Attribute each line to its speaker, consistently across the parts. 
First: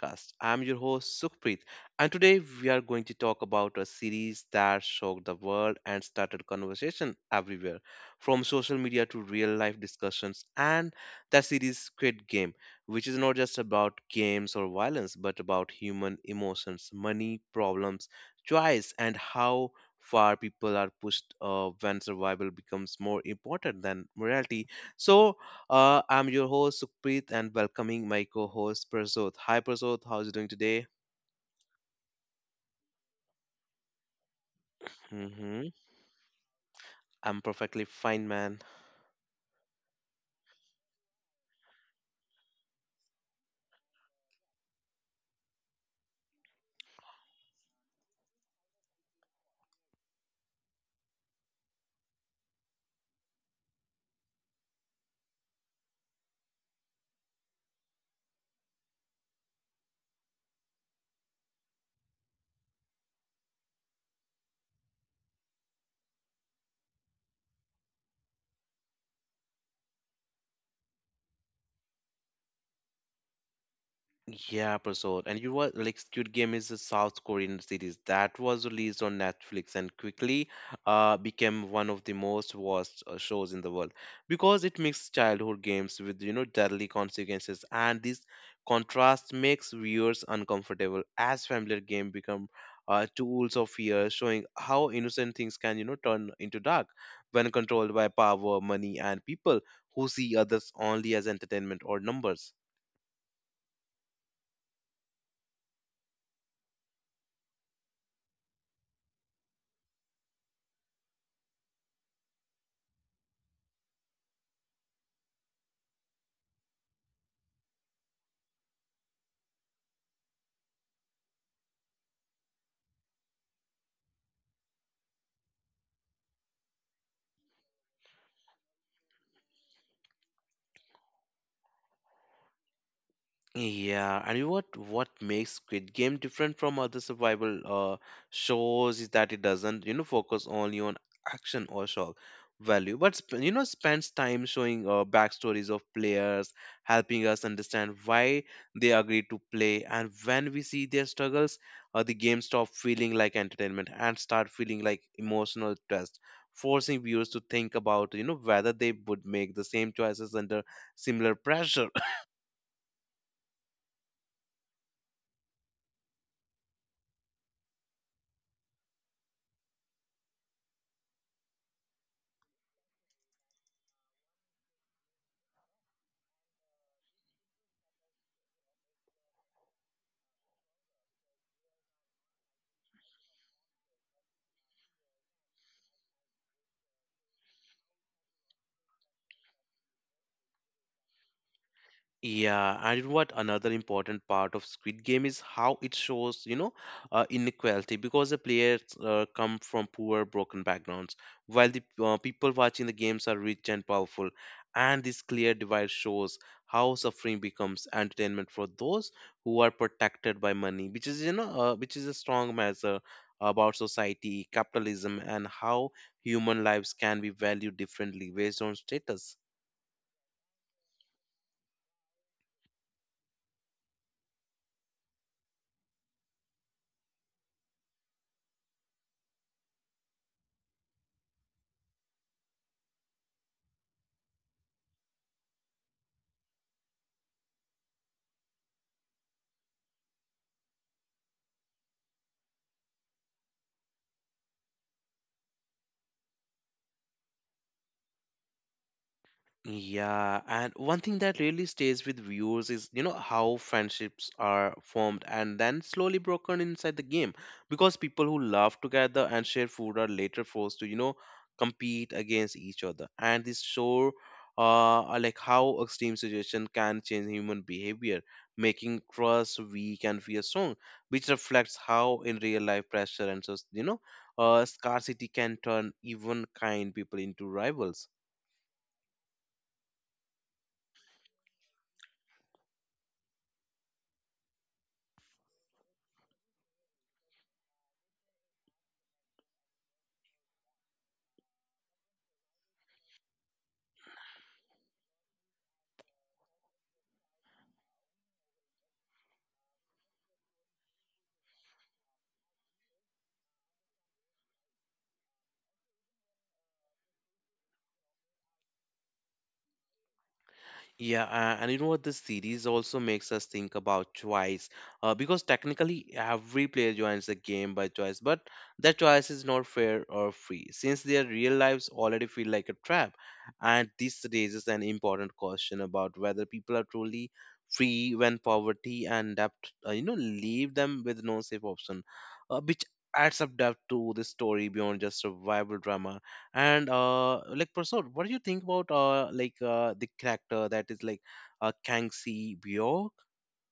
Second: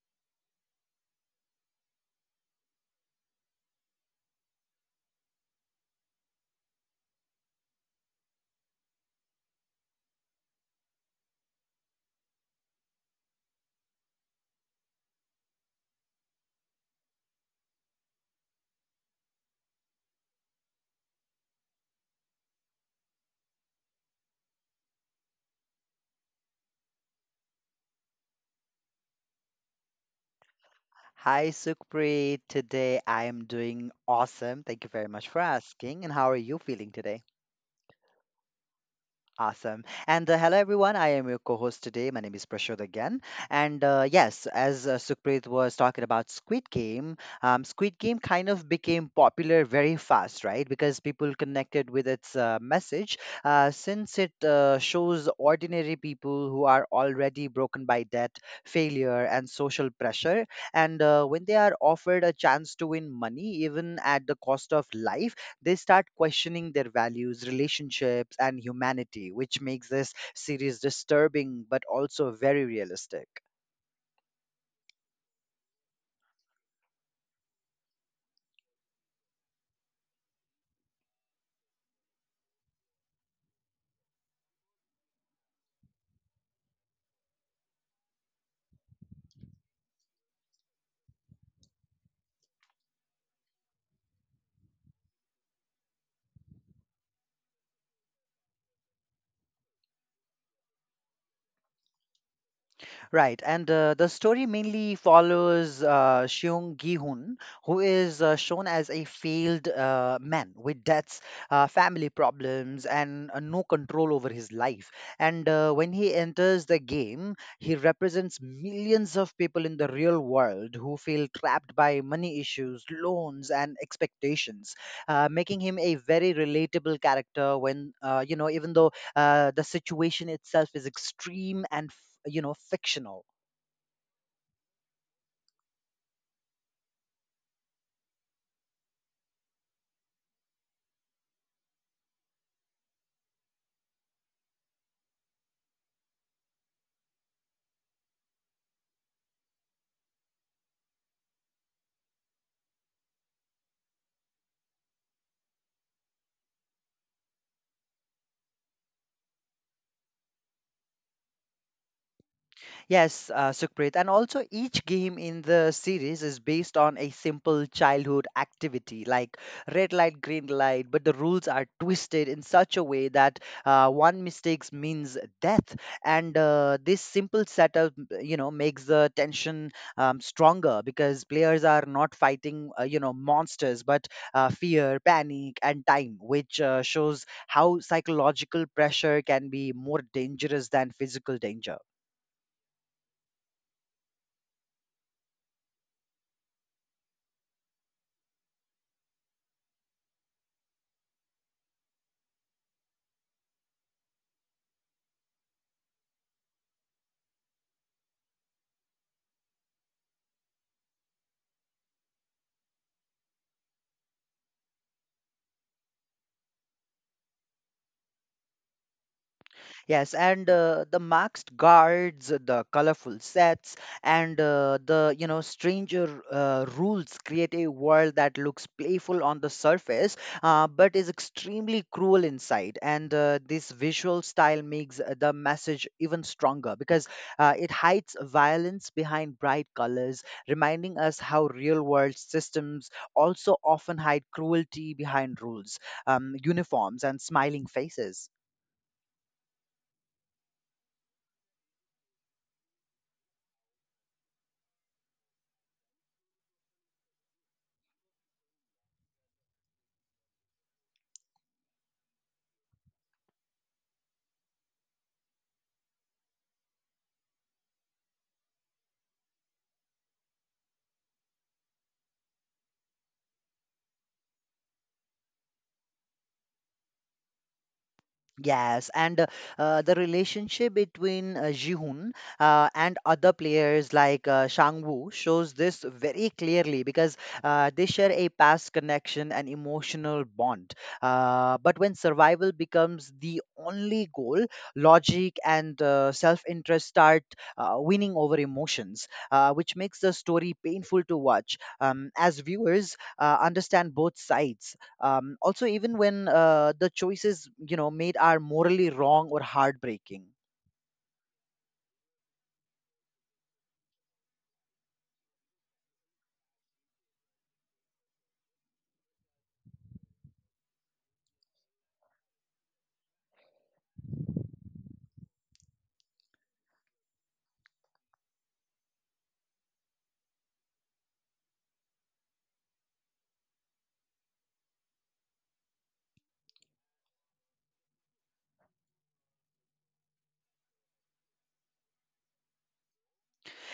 Speaker 1: podcast. I'm your host, Sukhpreet, and today we are going to talk about a series that shook the world and started conversation everywhere, from social media to real life discussions. And that series, Squid Game, which is not just about games or violence, but about human emotions, money, problems, choice, and how far people are pushed when survival becomes more important than morality. So, I'm your host Sukpreet and welcoming my co-host Prasoth. Hi Prasoth, how's it doing today?
Speaker 2: Hi, Sukhpreet. Today I am doing awesome. Thank you very much for
Speaker 1: hmm
Speaker 2: asking. And how are you feeling today?
Speaker 1: I'm perfectly fine, man.
Speaker 2: Awesome. And hello, everyone. I am your co host today. My name is Prashod again. And yes, as Sukhpreet was talking about Squid Game, Squid Game kind of became popular very fast, right? Because people connected with its message since it shows ordinary people who are already broken by debt, failure, and social pressure. And when they are offered a chance to win money, even at the cost of life, they start questioning their values, relationships, and humanity, which makes this series disturbing but also very realistic.
Speaker 1: Yeah, Prasad. And you were like Squid Game is a South Korean series that was released on Netflix and quickly became one of the most watched shows in the world because it mixed childhood games with deadly consequences, and this contrast makes viewers uncomfortable as familiar game become tools of fear, showing how innocent things can turn into dark when controlled by power, money, and people who see others only as entertainment or numbers.
Speaker 2: Right, and the story mainly follows Seung Gi-hun, who is shown as a failed man with debts, family problems, and no control over his life. And when he enters the game, he represents millions of people in the real world who feel trapped by money issues, loans, and expectations, making him a very relatable character. When even though the situation itself is extreme and fictional.
Speaker 1: Yeah, and what makes Squid Game different from other survival shows is that it doesn't focus only on action or shock value, but spends time showing backstories of players, helping us understand why they agree to play, and when we see their struggles, the game stop feeling like entertainment and start feeling like emotional test, forcing viewers to think about whether they would make the same choices under similar pressure.
Speaker 2: Yes, Sukhpreet. And also, each game in the series is based on a simple childhood activity like red light, green light, but the rules are twisted in such a way that one mistake means death. And this simple setup, makes the tension stronger because players are not fighting, monsters, but fear, panic, and time, which shows how psychological pressure can be more dangerous than physical danger.
Speaker 1: Yeah, and what another important part of Squid Game is how it shows inequality because the players come from poor, broken backgrounds, while the people watching the games are rich and powerful. And this clear divide shows how suffering becomes entertainment for those who are protected by money, which is a strong measure about society, capitalism, and how human lives can be valued differently based on status.
Speaker 2: Yes, and the masked guards, the colorful sets, and the stranger rules create a world that looks playful on the surface, but is extremely cruel inside. And this visual style makes the message even stronger because it hides violence behind bright colors, reminding us how real-world systems also often hide cruelty behind rules, uniforms, and smiling faces.
Speaker 1: Yeah, and one thing that really stays with viewers is how friendships are formed and then slowly broken inside the game because people who laugh together and share food are later forced to compete against each other. And this show, are like how extreme situation can change human behavior, making trust weak and fear strong, which reflects how in real life pressure and so scarcity can turn even kind people into rivals.
Speaker 2: Yes, and the relationship between Ji-hoon and other players like Shang-woo shows this very clearly because they share a past connection and emotional bond. But when survival becomes the only goal, logic and self-interest start winning over emotions, which makes the story painful to watch. As viewers, understand both sides also even when the choices made are morally wrong or heartbreaking.
Speaker 1: Yeah, and you know what? This series also makes us think about choice, because technically every player joins the game by choice, but that choice is not fair or free, since their real lives already feel like a trap. And this raises an important question about whether people are truly free when poverty and debt, leave them with no safe option, which adds up depth to the story beyond just survival drama and like Prasad, what do you think about like the character that is like Kangxi Bjork?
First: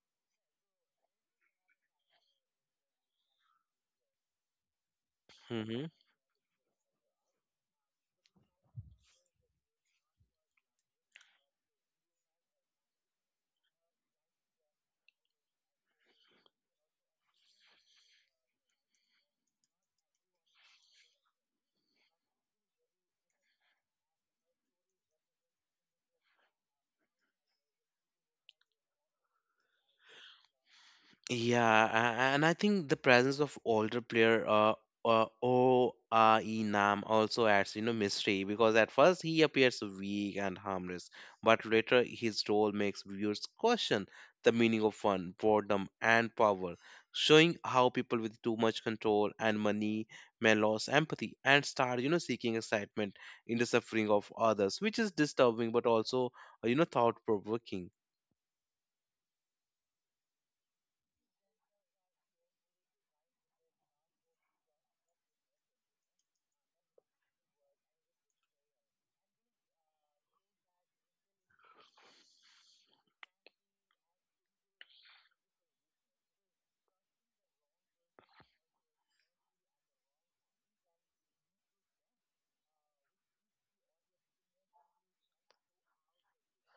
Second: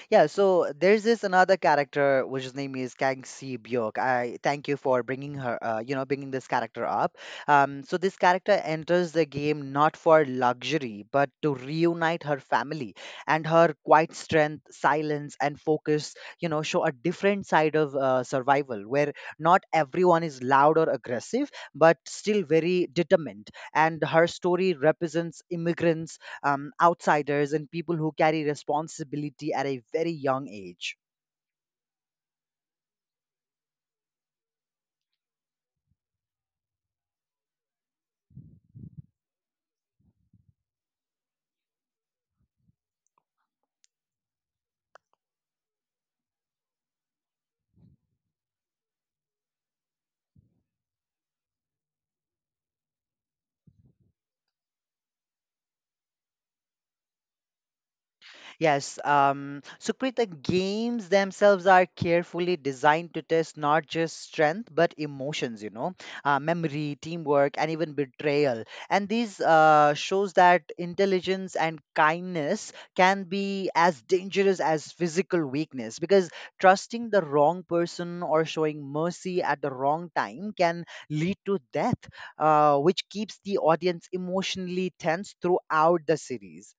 Speaker 2: Yeah, so there's this another character whose name is Kang Si Byok. I thank you for bringing her, bringing this character up. So this character enters the game not for luxury, but to reunite her family and her quiet strength, silence, and focus. You know, show a different side of survival where not everyone is loud or aggressive, but still very determined. And her story represents immigrants, outsiders, and people who carry responsibility at a very young age.
Speaker 1: Yeah, and I think the presence of older player ORE Nam also adds mystery because at first he appears weak and harmless, but later his role makes viewers question the meaning of fun, boredom, and power, showing how people with too much control and money may lose empathy and start seeking excitement in the suffering of others, which is disturbing but also, thought-provoking.
Speaker 2: Yes, Sukrit, the games themselves are carefully designed to test not just strength but emotions, memory, teamwork, and even betrayal. And these shows that intelligence and kindness can be as dangerous as physical weakness because trusting the wrong person or showing mercy at the wrong time can lead to death, which keeps the audience emotionally tense throughout the series.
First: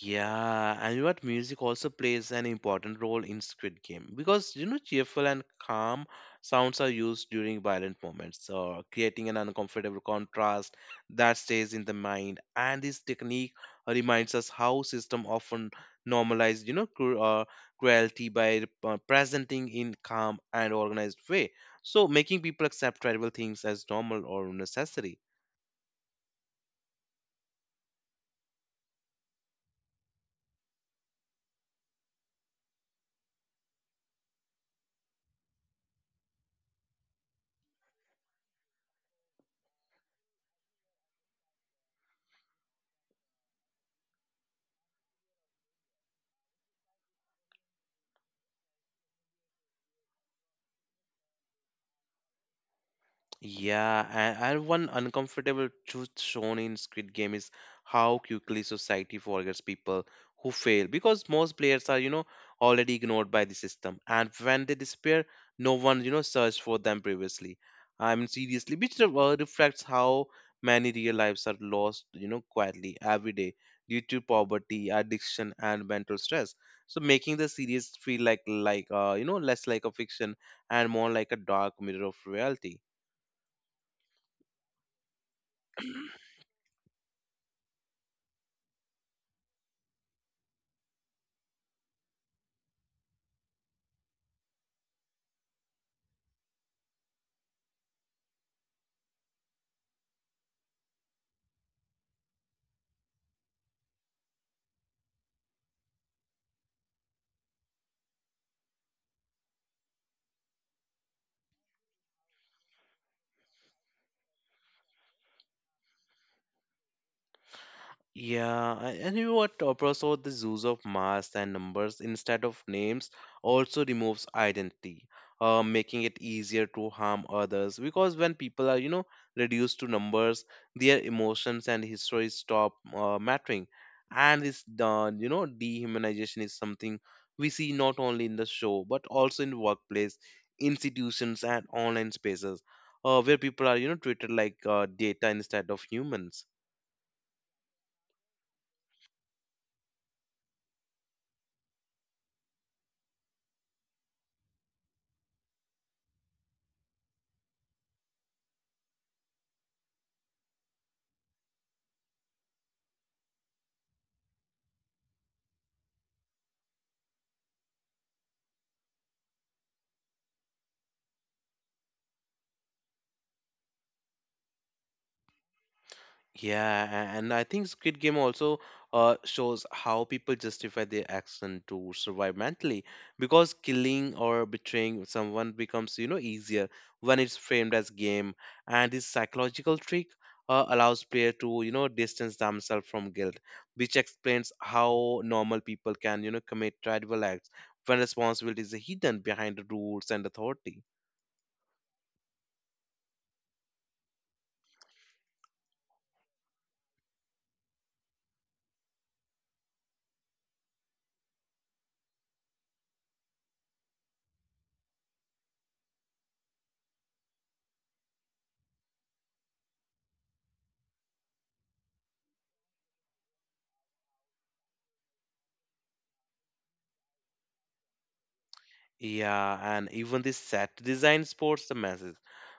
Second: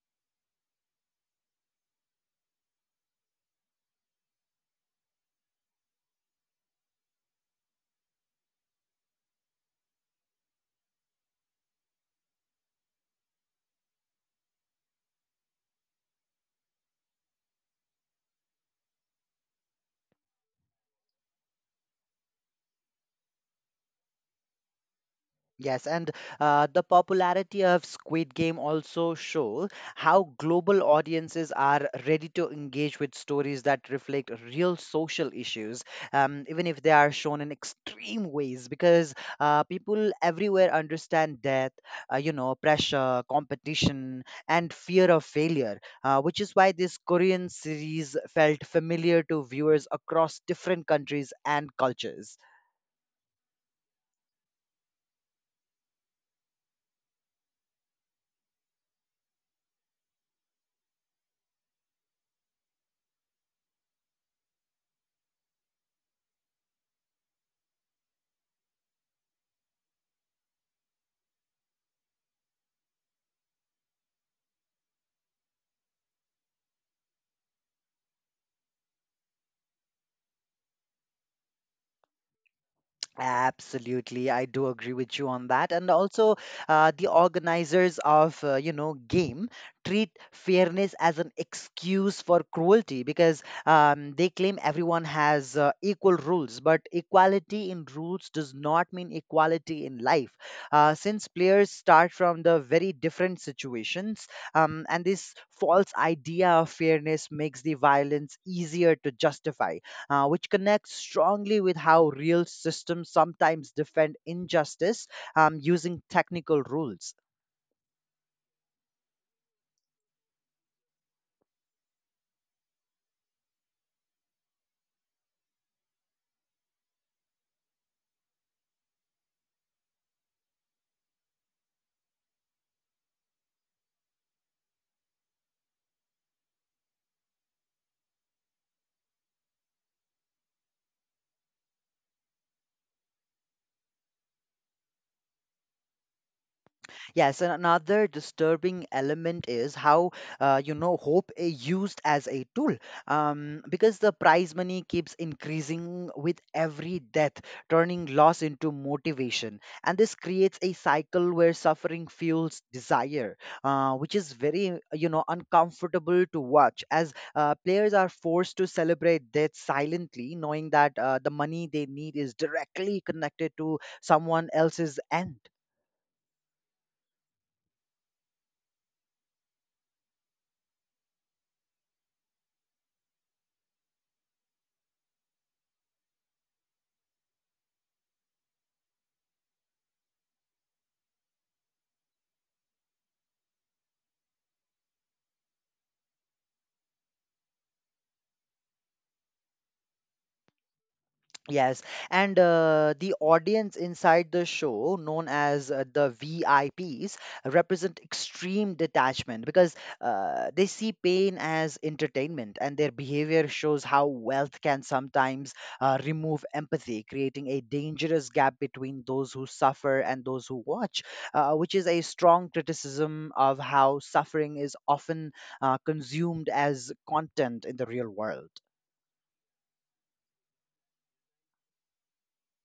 Speaker 1: Yeah, and you know what? Music also plays an important role in Squid Game because cheerful and calm sounds are used during violent moments, creating an uncomfortable contrast that stays in the mind. And this technique reminds us how system often normalize cruelty by presenting in calm and organized way, so making people accept trivial things as normal or necessary.
Speaker 2: Yes, and the popularity of Squid Game also show how global audiences are ready to engage with stories that reflect real social issues, even if they are shown in extreme ways, because people everywhere understand death, pressure, competition, and fear of failure, which is why this Korean series felt familiar to viewers across different countries and cultures.
Speaker 1: Yeah, and one uncomfortable truth shown in Squid Game is how quickly society forgets people who fail because most players are already ignored by the system. And when they disappear, no one searched for them previously. I mean, seriously, which reflects how many real lives are lost quietly every day due to poverty, addiction, and mental stress. So making the series feel like, less like a fiction and more like a dark mirror of reality.
Speaker 2: Absolutely, I do agree with you on that. And also, the organizers of game treat fairness as an excuse for cruelty because they claim everyone has equal rules. But equality in rules does not mean equality in life, since players start from the very different situations. And this false idea of fairness makes the violence easier to justify, which connects strongly with how real systems sometimes defend injustice, using technical rules.
Speaker 1: Yeah, and you know what? Opera saw the use of masks and numbers instead of names also removes identity, making it easier to harm others. Because when people are reduced to numbers, their emotions and histories stop mattering. And this dehumanization is something we see not only in the show but also in workplace, institutions, and online spaces, where people are treated like data instead of humans.
Speaker 2: Yes, and another disturbing element is how hope is used as a tool, because the prize money keeps increasing with every death, turning loss into motivation, and this creates a cycle where suffering fuels desire, which is very uncomfortable to watch as players are forced to celebrate death silently, knowing that the money they need is directly connected to someone else's end.
Speaker 1: Yeah, and I think Squid Game also shows how people justify their action to survive mentally because killing or betraying someone becomes easier when it's framed as game. And this psychological trick allows player to distance themselves from guilt, which explains how normal people can commit tribal acts when responsibility is hidden behind the rules and authority.
Speaker 2: Yes, and the audience inside the show, known as the VIPs, represent extreme detachment because they see pain as entertainment, and their behavior shows how wealth can sometimes remove empathy, creating a dangerous gap between those who suffer and those who watch, which is a strong criticism of how suffering is often consumed as content in the real world.
Speaker 1: Yeah, and even the set design sports the message.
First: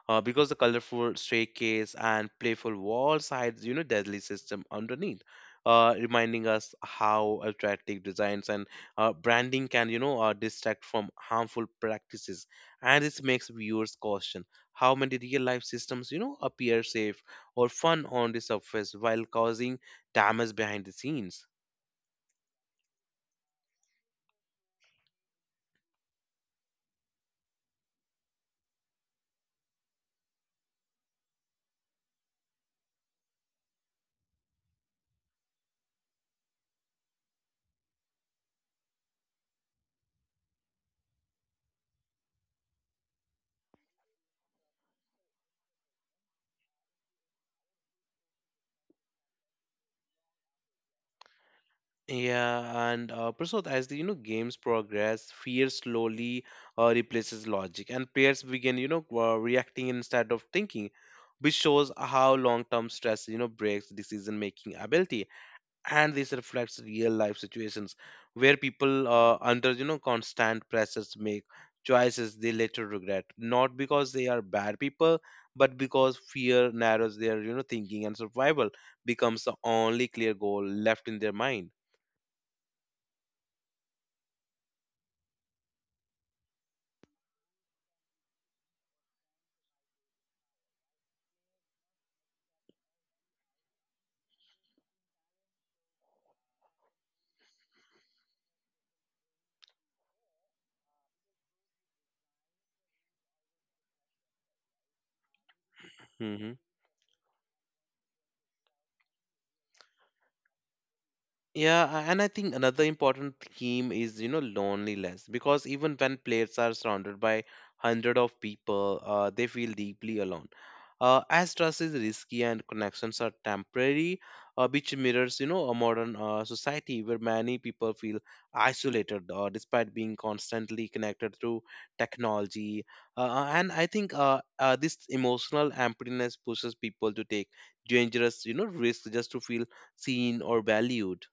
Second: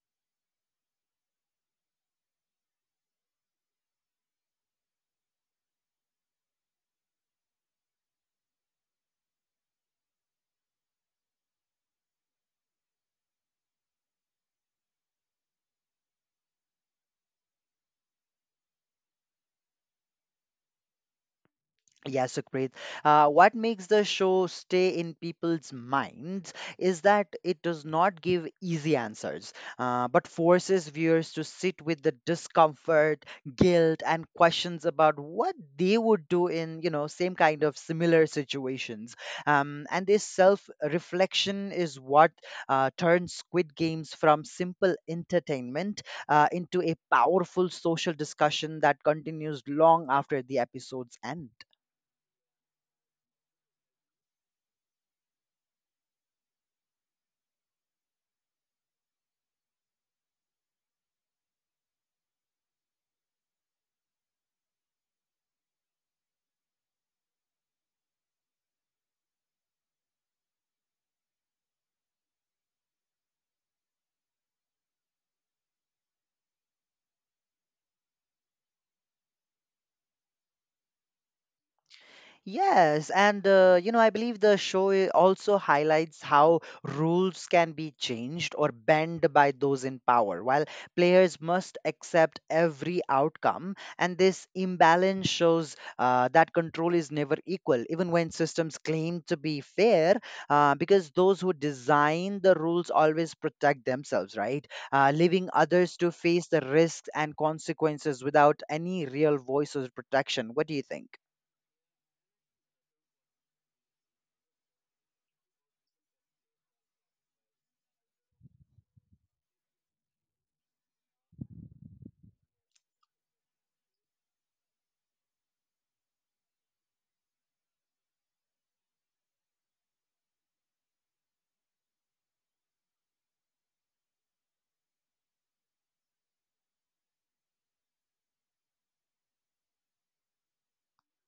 Speaker 1: Because the colorful staircase and playful walls hides deadly system underneath, reminding us how attractive designs and branding can distract from harmful practices. And this makes viewers caution how many real-life systems appear safe or fun on the surface while causing damage behind the scenes.
Speaker 2: Yeah, Sukrit. What makes the show stay in people's minds is that it does not give easy answers, but forces viewers to sit with the discomfort, guilt, and questions about what they would do in, same kind of similar situations. And this self-reflection is what turns Squid Games from simple entertainment into a powerful social discussion that continues long after the episode's end.
Speaker 1: Yeah, and Prasad, as the games progress, fear slowly replaces logic, and players begin reacting instead of thinking, which shows how long-term stress breaks decision-making ability, and this reflects real-life situations where people under constant pressures make choices they later regret, not because they are bad people, but because fear narrows their thinking, and survival becomes the only clear goal left in their mind.
Speaker 2: Yes, and I believe the show also highlights how rules can be changed or bent by those in power, while players must accept every outcome. And this imbalance shows that control is never equal, even when systems claim to be fair, because those who design the rules always protect themselves, right? Leaving others to face
Speaker 1: Mm-hmm.
Speaker 2: the risks and consequences without any real voice or protection. What do you think?
Speaker 1: Yeah, and I think another important theme is loneliness because even when players are surrounded by 100 of people, they feel deeply alone. As trust is risky and connections are temporary, which mirrors a modern society where many people feel isolated despite being constantly connected through technology. And I think this emotional emptiness pushes people to take dangerous risks just to feel seen or valued.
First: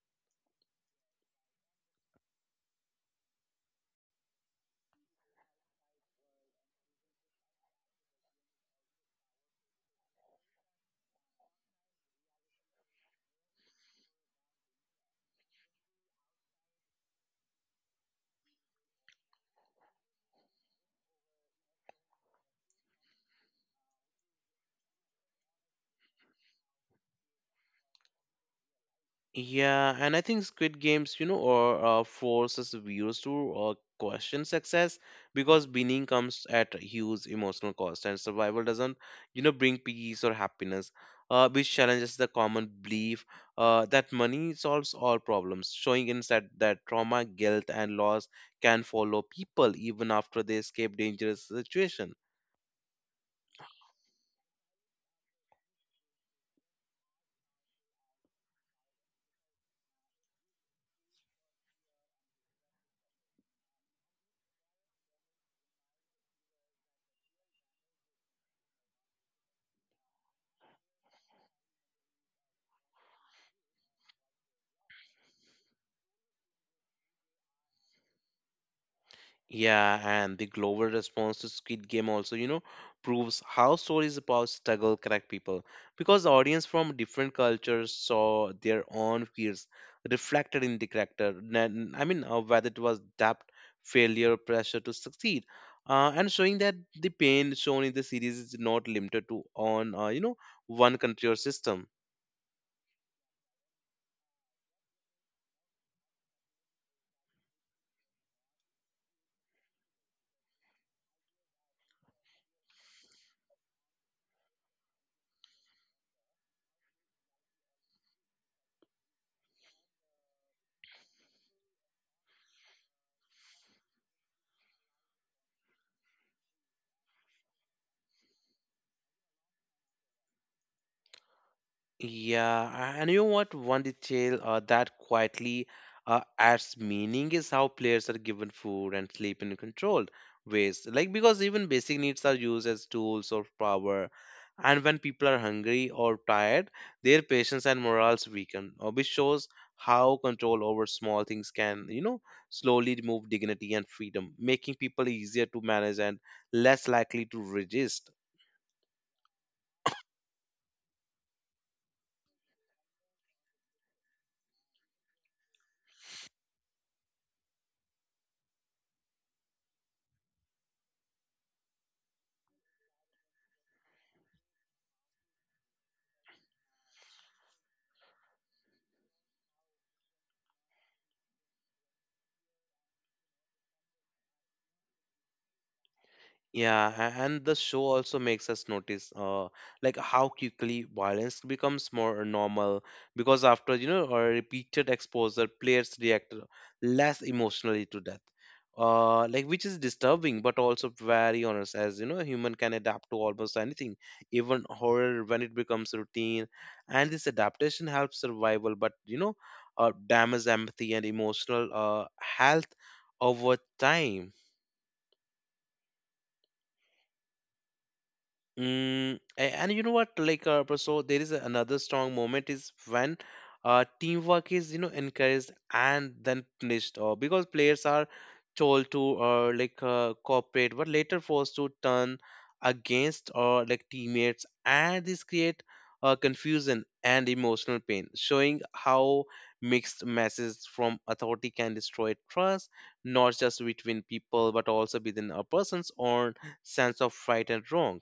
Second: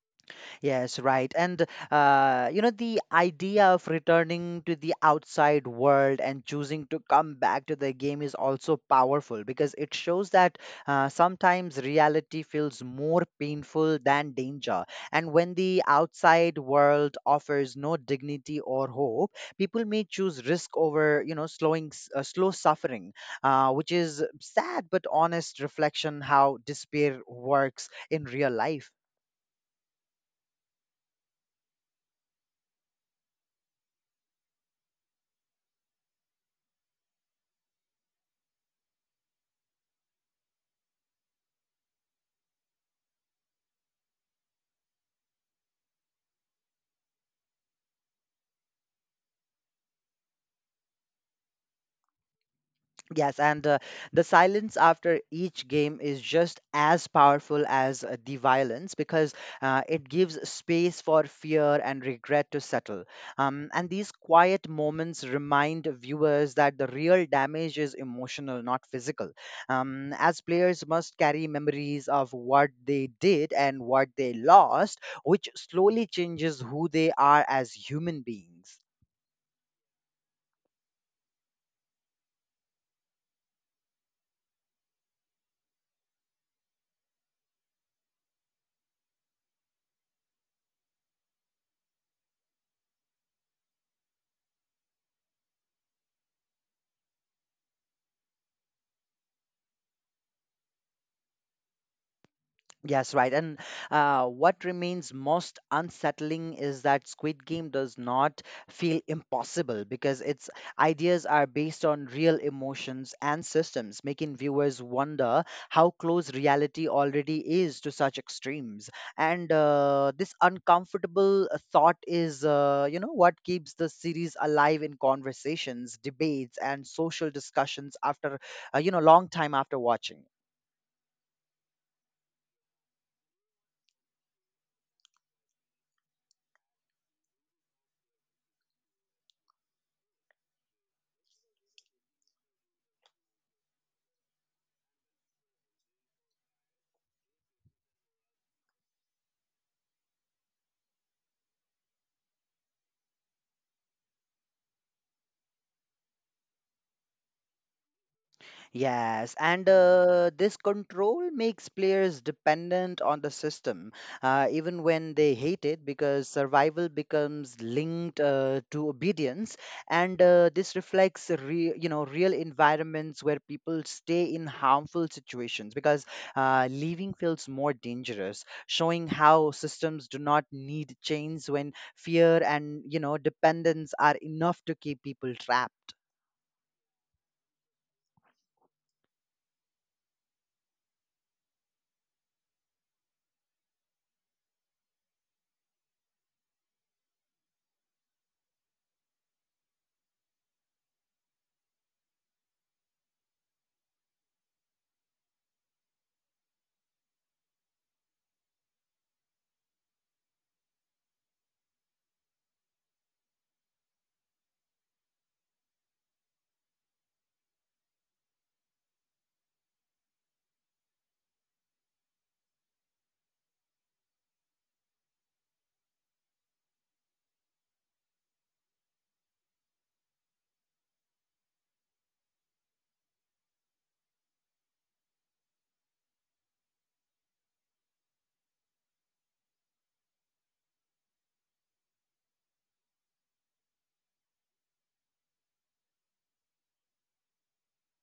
Speaker 2: Yes, right. And the idea of returning to the outside world and choosing to come back to the game is also powerful because it shows that sometimes reality feels more painful than danger. And when the outside world offers no dignity or hope, people may choose risk over, slow suffering, which is sad but honest reflection how despair works in real life.
Speaker 1: Yeah, and I think Squid Games or forces viewers to question success because winning comes at a huge emotional cost, and survival doesn't bring peace or happiness, which challenges the common belief that money solves all problems, showing instead that trauma, guilt, and loss can follow people even after they escape dangerous situation.
Speaker 2: Yes, and the silence after each game is just as powerful as the violence because it gives space for fear and regret to settle. And these quiet moments remind viewers that the real damage is emotional, not physical. As players must carry memories of what they did and what they lost, which slowly changes who they are as human beings.
Speaker 1: Yeah, and the global response to Squid Game also proves how stories about struggle connect people because the audience from different cultures saw their own fears reflected in the character. I mean, whether it was doubt, failure, pressure to succeed, and showing that the pain shown in the series is not limited to one country or system.
Speaker 2: Yes, right. And what remains most unsettling is that Squid Game does not feel impossible because its ideas are based on real emotions and systems, making viewers wonder how close reality already is to such extremes. And this uncomfortable thought is, what keeps the series alive in conversations, debates, and social discussions after, long time after watching.
Speaker 1: Yeah, and you know what? One detail that quietly adds meaning is how players are given food and sleep in controlled ways. Like, because even basic needs are used as tools or power. And when people are hungry or tired, their patience and morals weaken, which shows how control over small things can slowly remove dignity and freedom, making people easier to manage and less likely to resist.
Speaker 2: Yes, and this control makes players dependent on the system, even when they hate it, because survival becomes linked to obedience, and this reflects real environments where people stay in harmful situations because leaving feels more dangerous, showing how systems do not need chains when fear and dependence are enough to keep people trapped.
Speaker 1: Yeah, and the show also makes us notice, like how quickly violence becomes more normal because after a repeated exposure, players react less emotionally to death. Like which is disturbing, but also very honest, as you know, a human can adapt to almost anything, even horror when it becomes routine. And this adaptation helps survival, but damages empathy and emotional health over time. And you know what? Like, so there is another strong moment is when teamwork is encouraged and then punished, because players are told to like cooperate, but later forced to turn against or like teammates, and this create confusion and emotional pain, showing how mixed messages from authority can destroy trust, not just between people but also within a person's own sense of right and wrong.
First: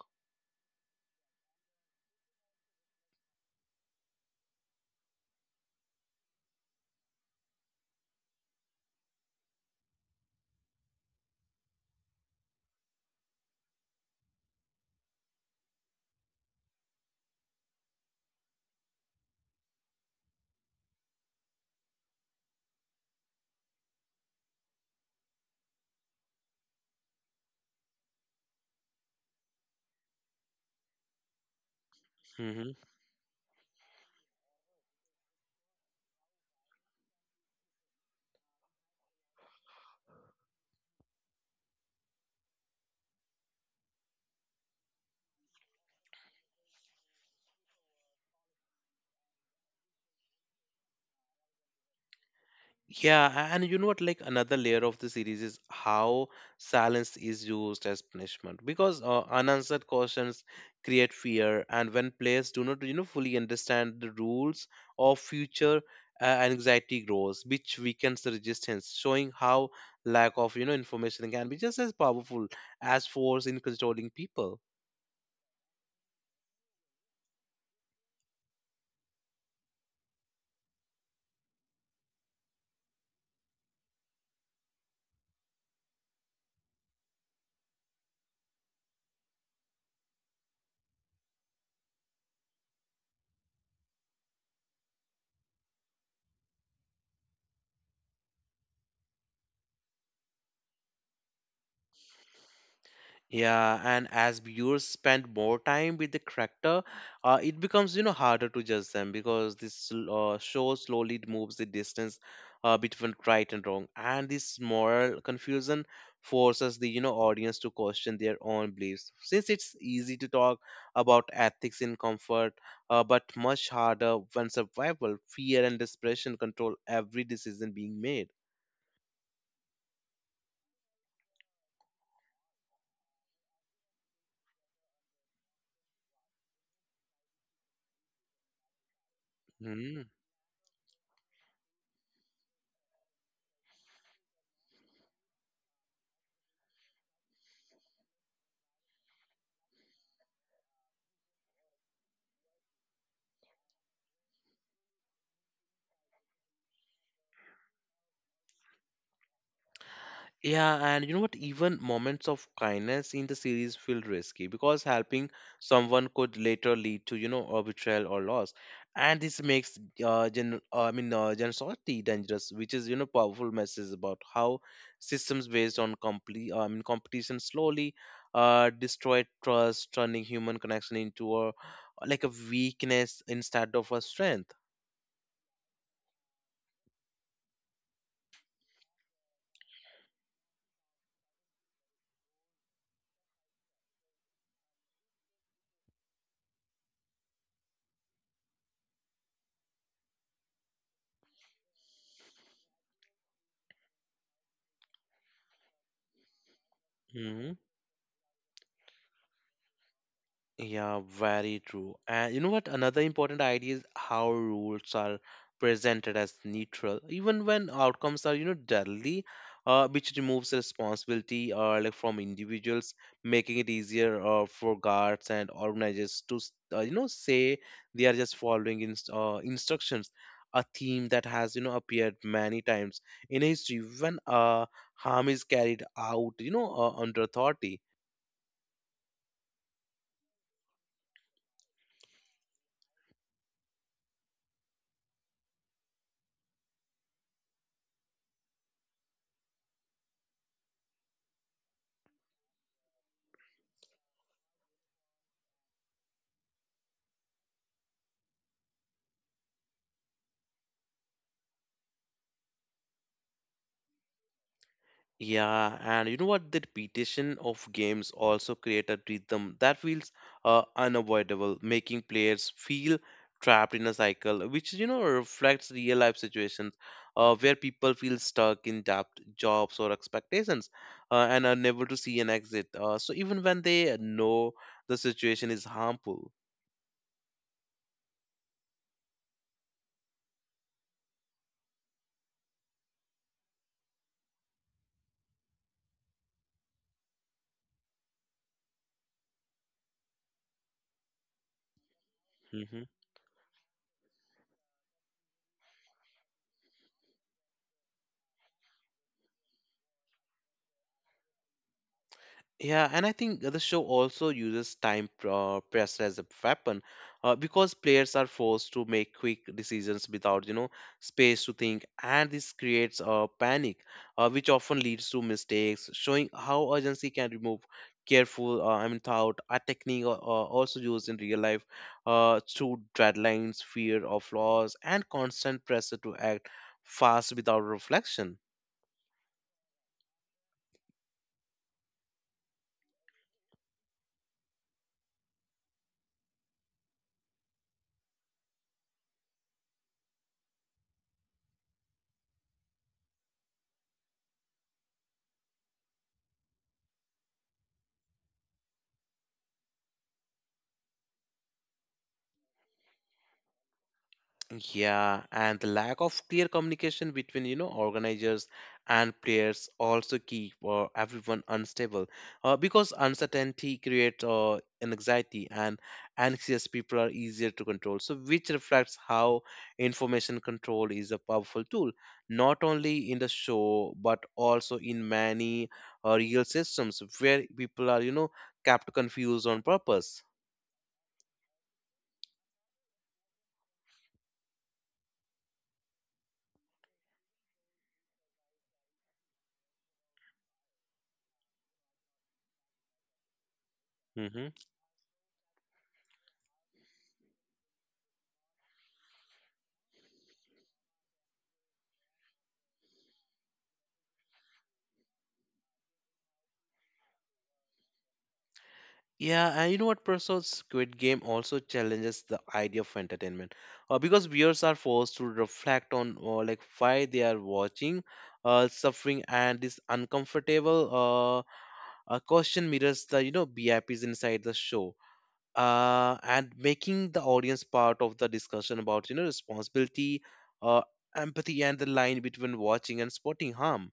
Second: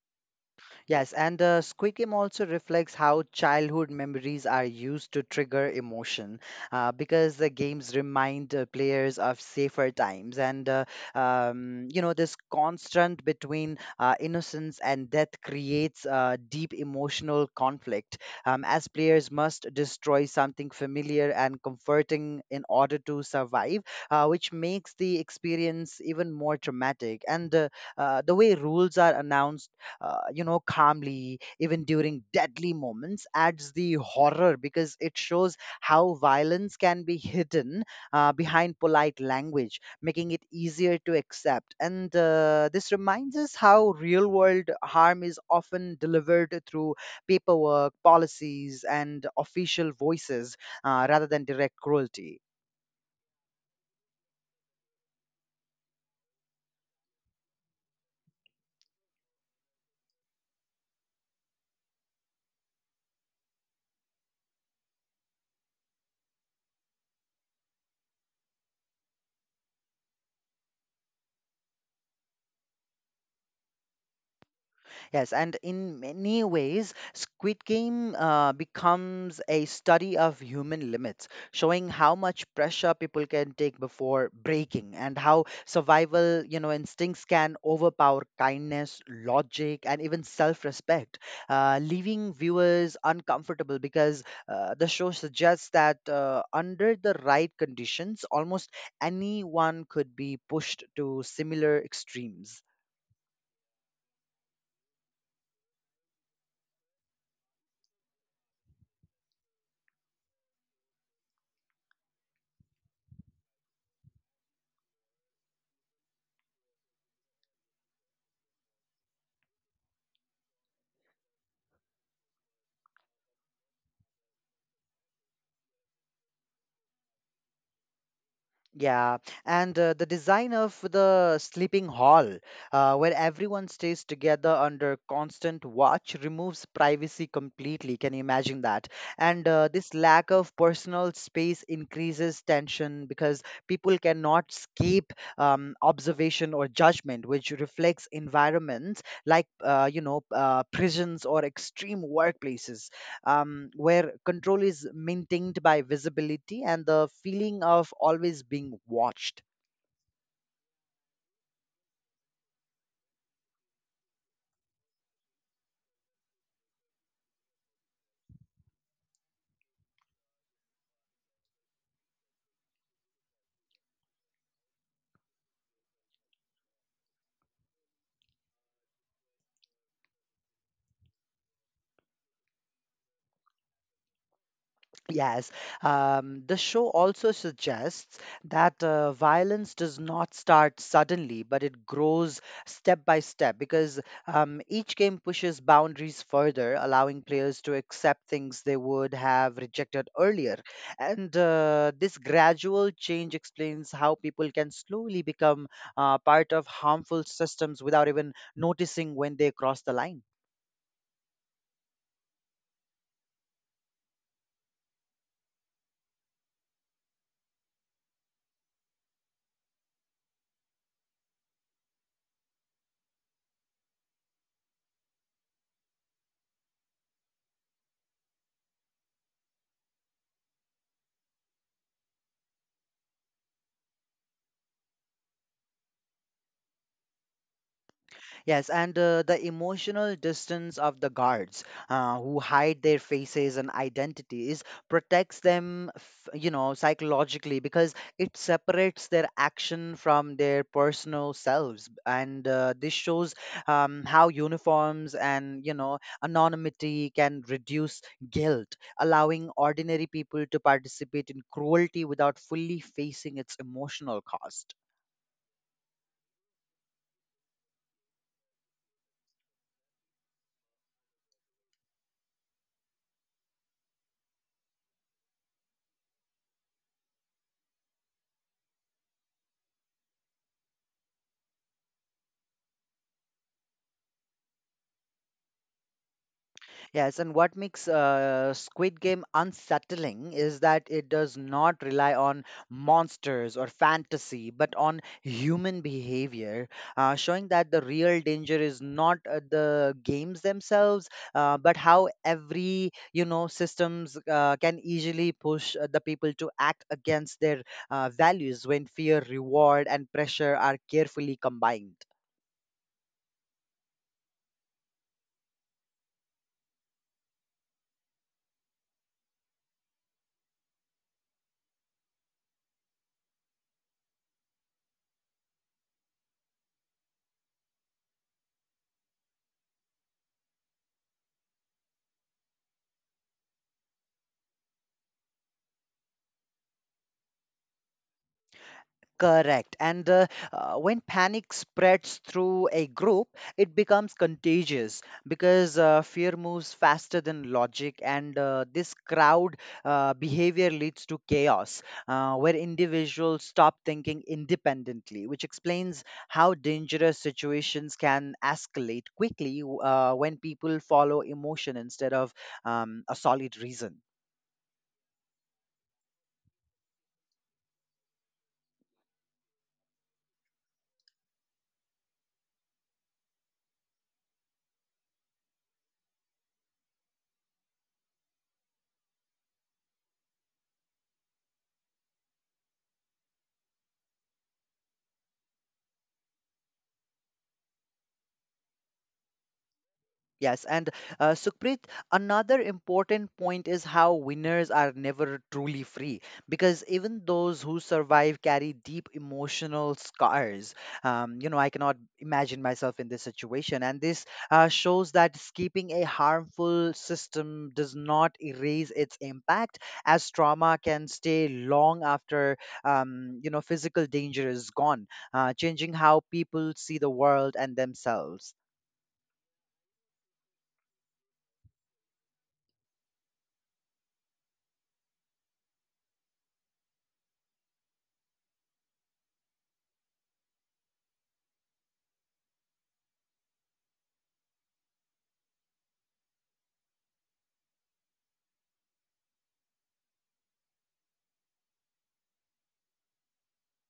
Speaker 2: Yes, and the Squid Game also reflects how childhood memories are used to trigger emotion because the games remind players of safer times and, this constant between innocence and death creates deep emotional conflict, as players must destroy something familiar and comforting in order to survive, which makes the experience even more traumatic. And the way rules are announced calmly, even during deadly
Speaker 1: hmm
Speaker 2: moments, adds the horror because it shows how violence can be hidden behind polite language, making it easier to accept. And this reminds us how real world harm is often delivered through paperwork, policies, and official voices, rather than direct cruelty.
Speaker 1: Yeah, and you know what? Like another layer of the series is how silence is used as punishment because unanswered questions create fear, and when players do not fully understand the rules of future, anxiety grows, which weakens the resistance, showing how lack of information can be just as powerful as force in controlling people.
Speaker 2: Yes, and in many ways, Squid Game becomes a study of human limits, showing how much pressure people can take before breaking, and how survival, instincts can overpower kindness, logic, and even self-respect, leaving viewers uncomfortable because the show suggests that under the right conditions, almost anyone could be pushed to similar extremes.
Speaker 1: Yeah, and as viewers spend more time with the character, it becomes harder to judge them because this show slowly moves the distance between right and wrong, and this moral confusion forces the audience to question their own beliefs. Since it's easy to talk about ethics in comfort, but much harder when survival, fear, and desperation control every decision being made.
Speaker 2: Yeah, and the design of the sleeping hall, where everyone stays together under constant watch, removes privacy completely. Can you imagine that? And this
Speaker 1: Hmm.
Speaker 2: lack of personal space increases tension because people cannot escape observation or judgment, which reflects environments like, prisons or extreme workplaces where control is maintained by visibility and the feeling of always being watched.
Speaker 1: Yeah, and you know what? Even moments of kindness in the series feel risky because helping someone could later lead to a betrayal or loss. And this makes generosity dangerous, which is powerful message about how systems based on competition slowly destroy trust, turning human connection into a weakness instead of a strength.
Speaker 2: Yes, the show also suggests that violence does not start suddenly, but it grows step by step because each game pushes boundaries further, allowing players to accept things they would have rejected earlier. And this gradual change explains how people can slowly become part of harmful
Speaker 1: Mm-hmm.
Speaker 2: systems without even noticing when they cross the line.
Speaker 1: Yeah, very true. And you know what? Another important idea is how rules are presented as neutral, even when outcomes are deadly, which removes responsibility like from individuals, making it easier for guards and organizers to say they are just following instructions. A theme that has appeared many times in history when harm is carried out under authority.
Speaker 2: Yes, and the emotional distance of the guards who hide their faces and identities protects them, psychologically because it separates their action from their personal selves. And this shows how uniforms and, anonymity can reduce guilt, allowing ordinary people to participate in cruelty without fully facing its emotional cost.
Speaker 1: Yeah, and you know what? The repetition of games also create a rhythm that feels unavoidable, making players feel trapped in a cycle, which reflects real life situations where people feel stuck in debt, jobs or expectations, and are never to see an exit. So even when they know the situation is harmful.
Speaker 2: Yes, and what makes Squid Game unsettling is that it does not rely on monsters or fantasy, but on human behavior, showing that the real danger is not the games themselves, but how every systems can easily push the people to act against their values when fear, reward, and pressure are carefully combined.
Speaker 1: Yeah, and I think the show also uses time pressed as a weapon, because players are forced to make quick decisions without space to think, and this creates a panic, which often leads to mistakes. Showing how urgency can remove careful thought. A technique also used in real life through deadlines, fear of loss, and constant pressure to act fast without reflection.
Speaker 2: Correct. And when panic spreads through a group, it becomes contagious because fear moves faster than logic, and this crowd behavior leads to chaos where individuals stop thinking independently, which explains how dangerous situations can escalate quickly when people follow emotion instead of a solid reason.
Speaker 1: Yeah, and the lack of clear communication between organizers and players also keep everyone unstable. Because uncertainty creates anxiety, and anxious people are easier to control. So, which reflects how information control is a powerful tool, not only in the show but also in many real systems where people are kept confused on purpose.
Speaker 2: Yes, and Sukhpreet, another important point is how winners are never truly free because even those who survive carry deep emotional scars. I cannot imagine myself in this situation, and this
Speaker 1: Mm-hmm.
Speaker 2: shows that escaping a harmful system does not erase its impact, as trauma can stay long after physical danger is gone, changing how people see the world and themselves.
Speaker 1: Yeah, and you know what, Professor? Squid Game also challenges the idea of entertainment, because viewers are forced to reflect on like why they are watching, suffering, and this uncomfortable question mirrors the BIPs inside the show, and making the audience part of the discussion about responsibility, uh, empathy, and the line between watching and spotting harm.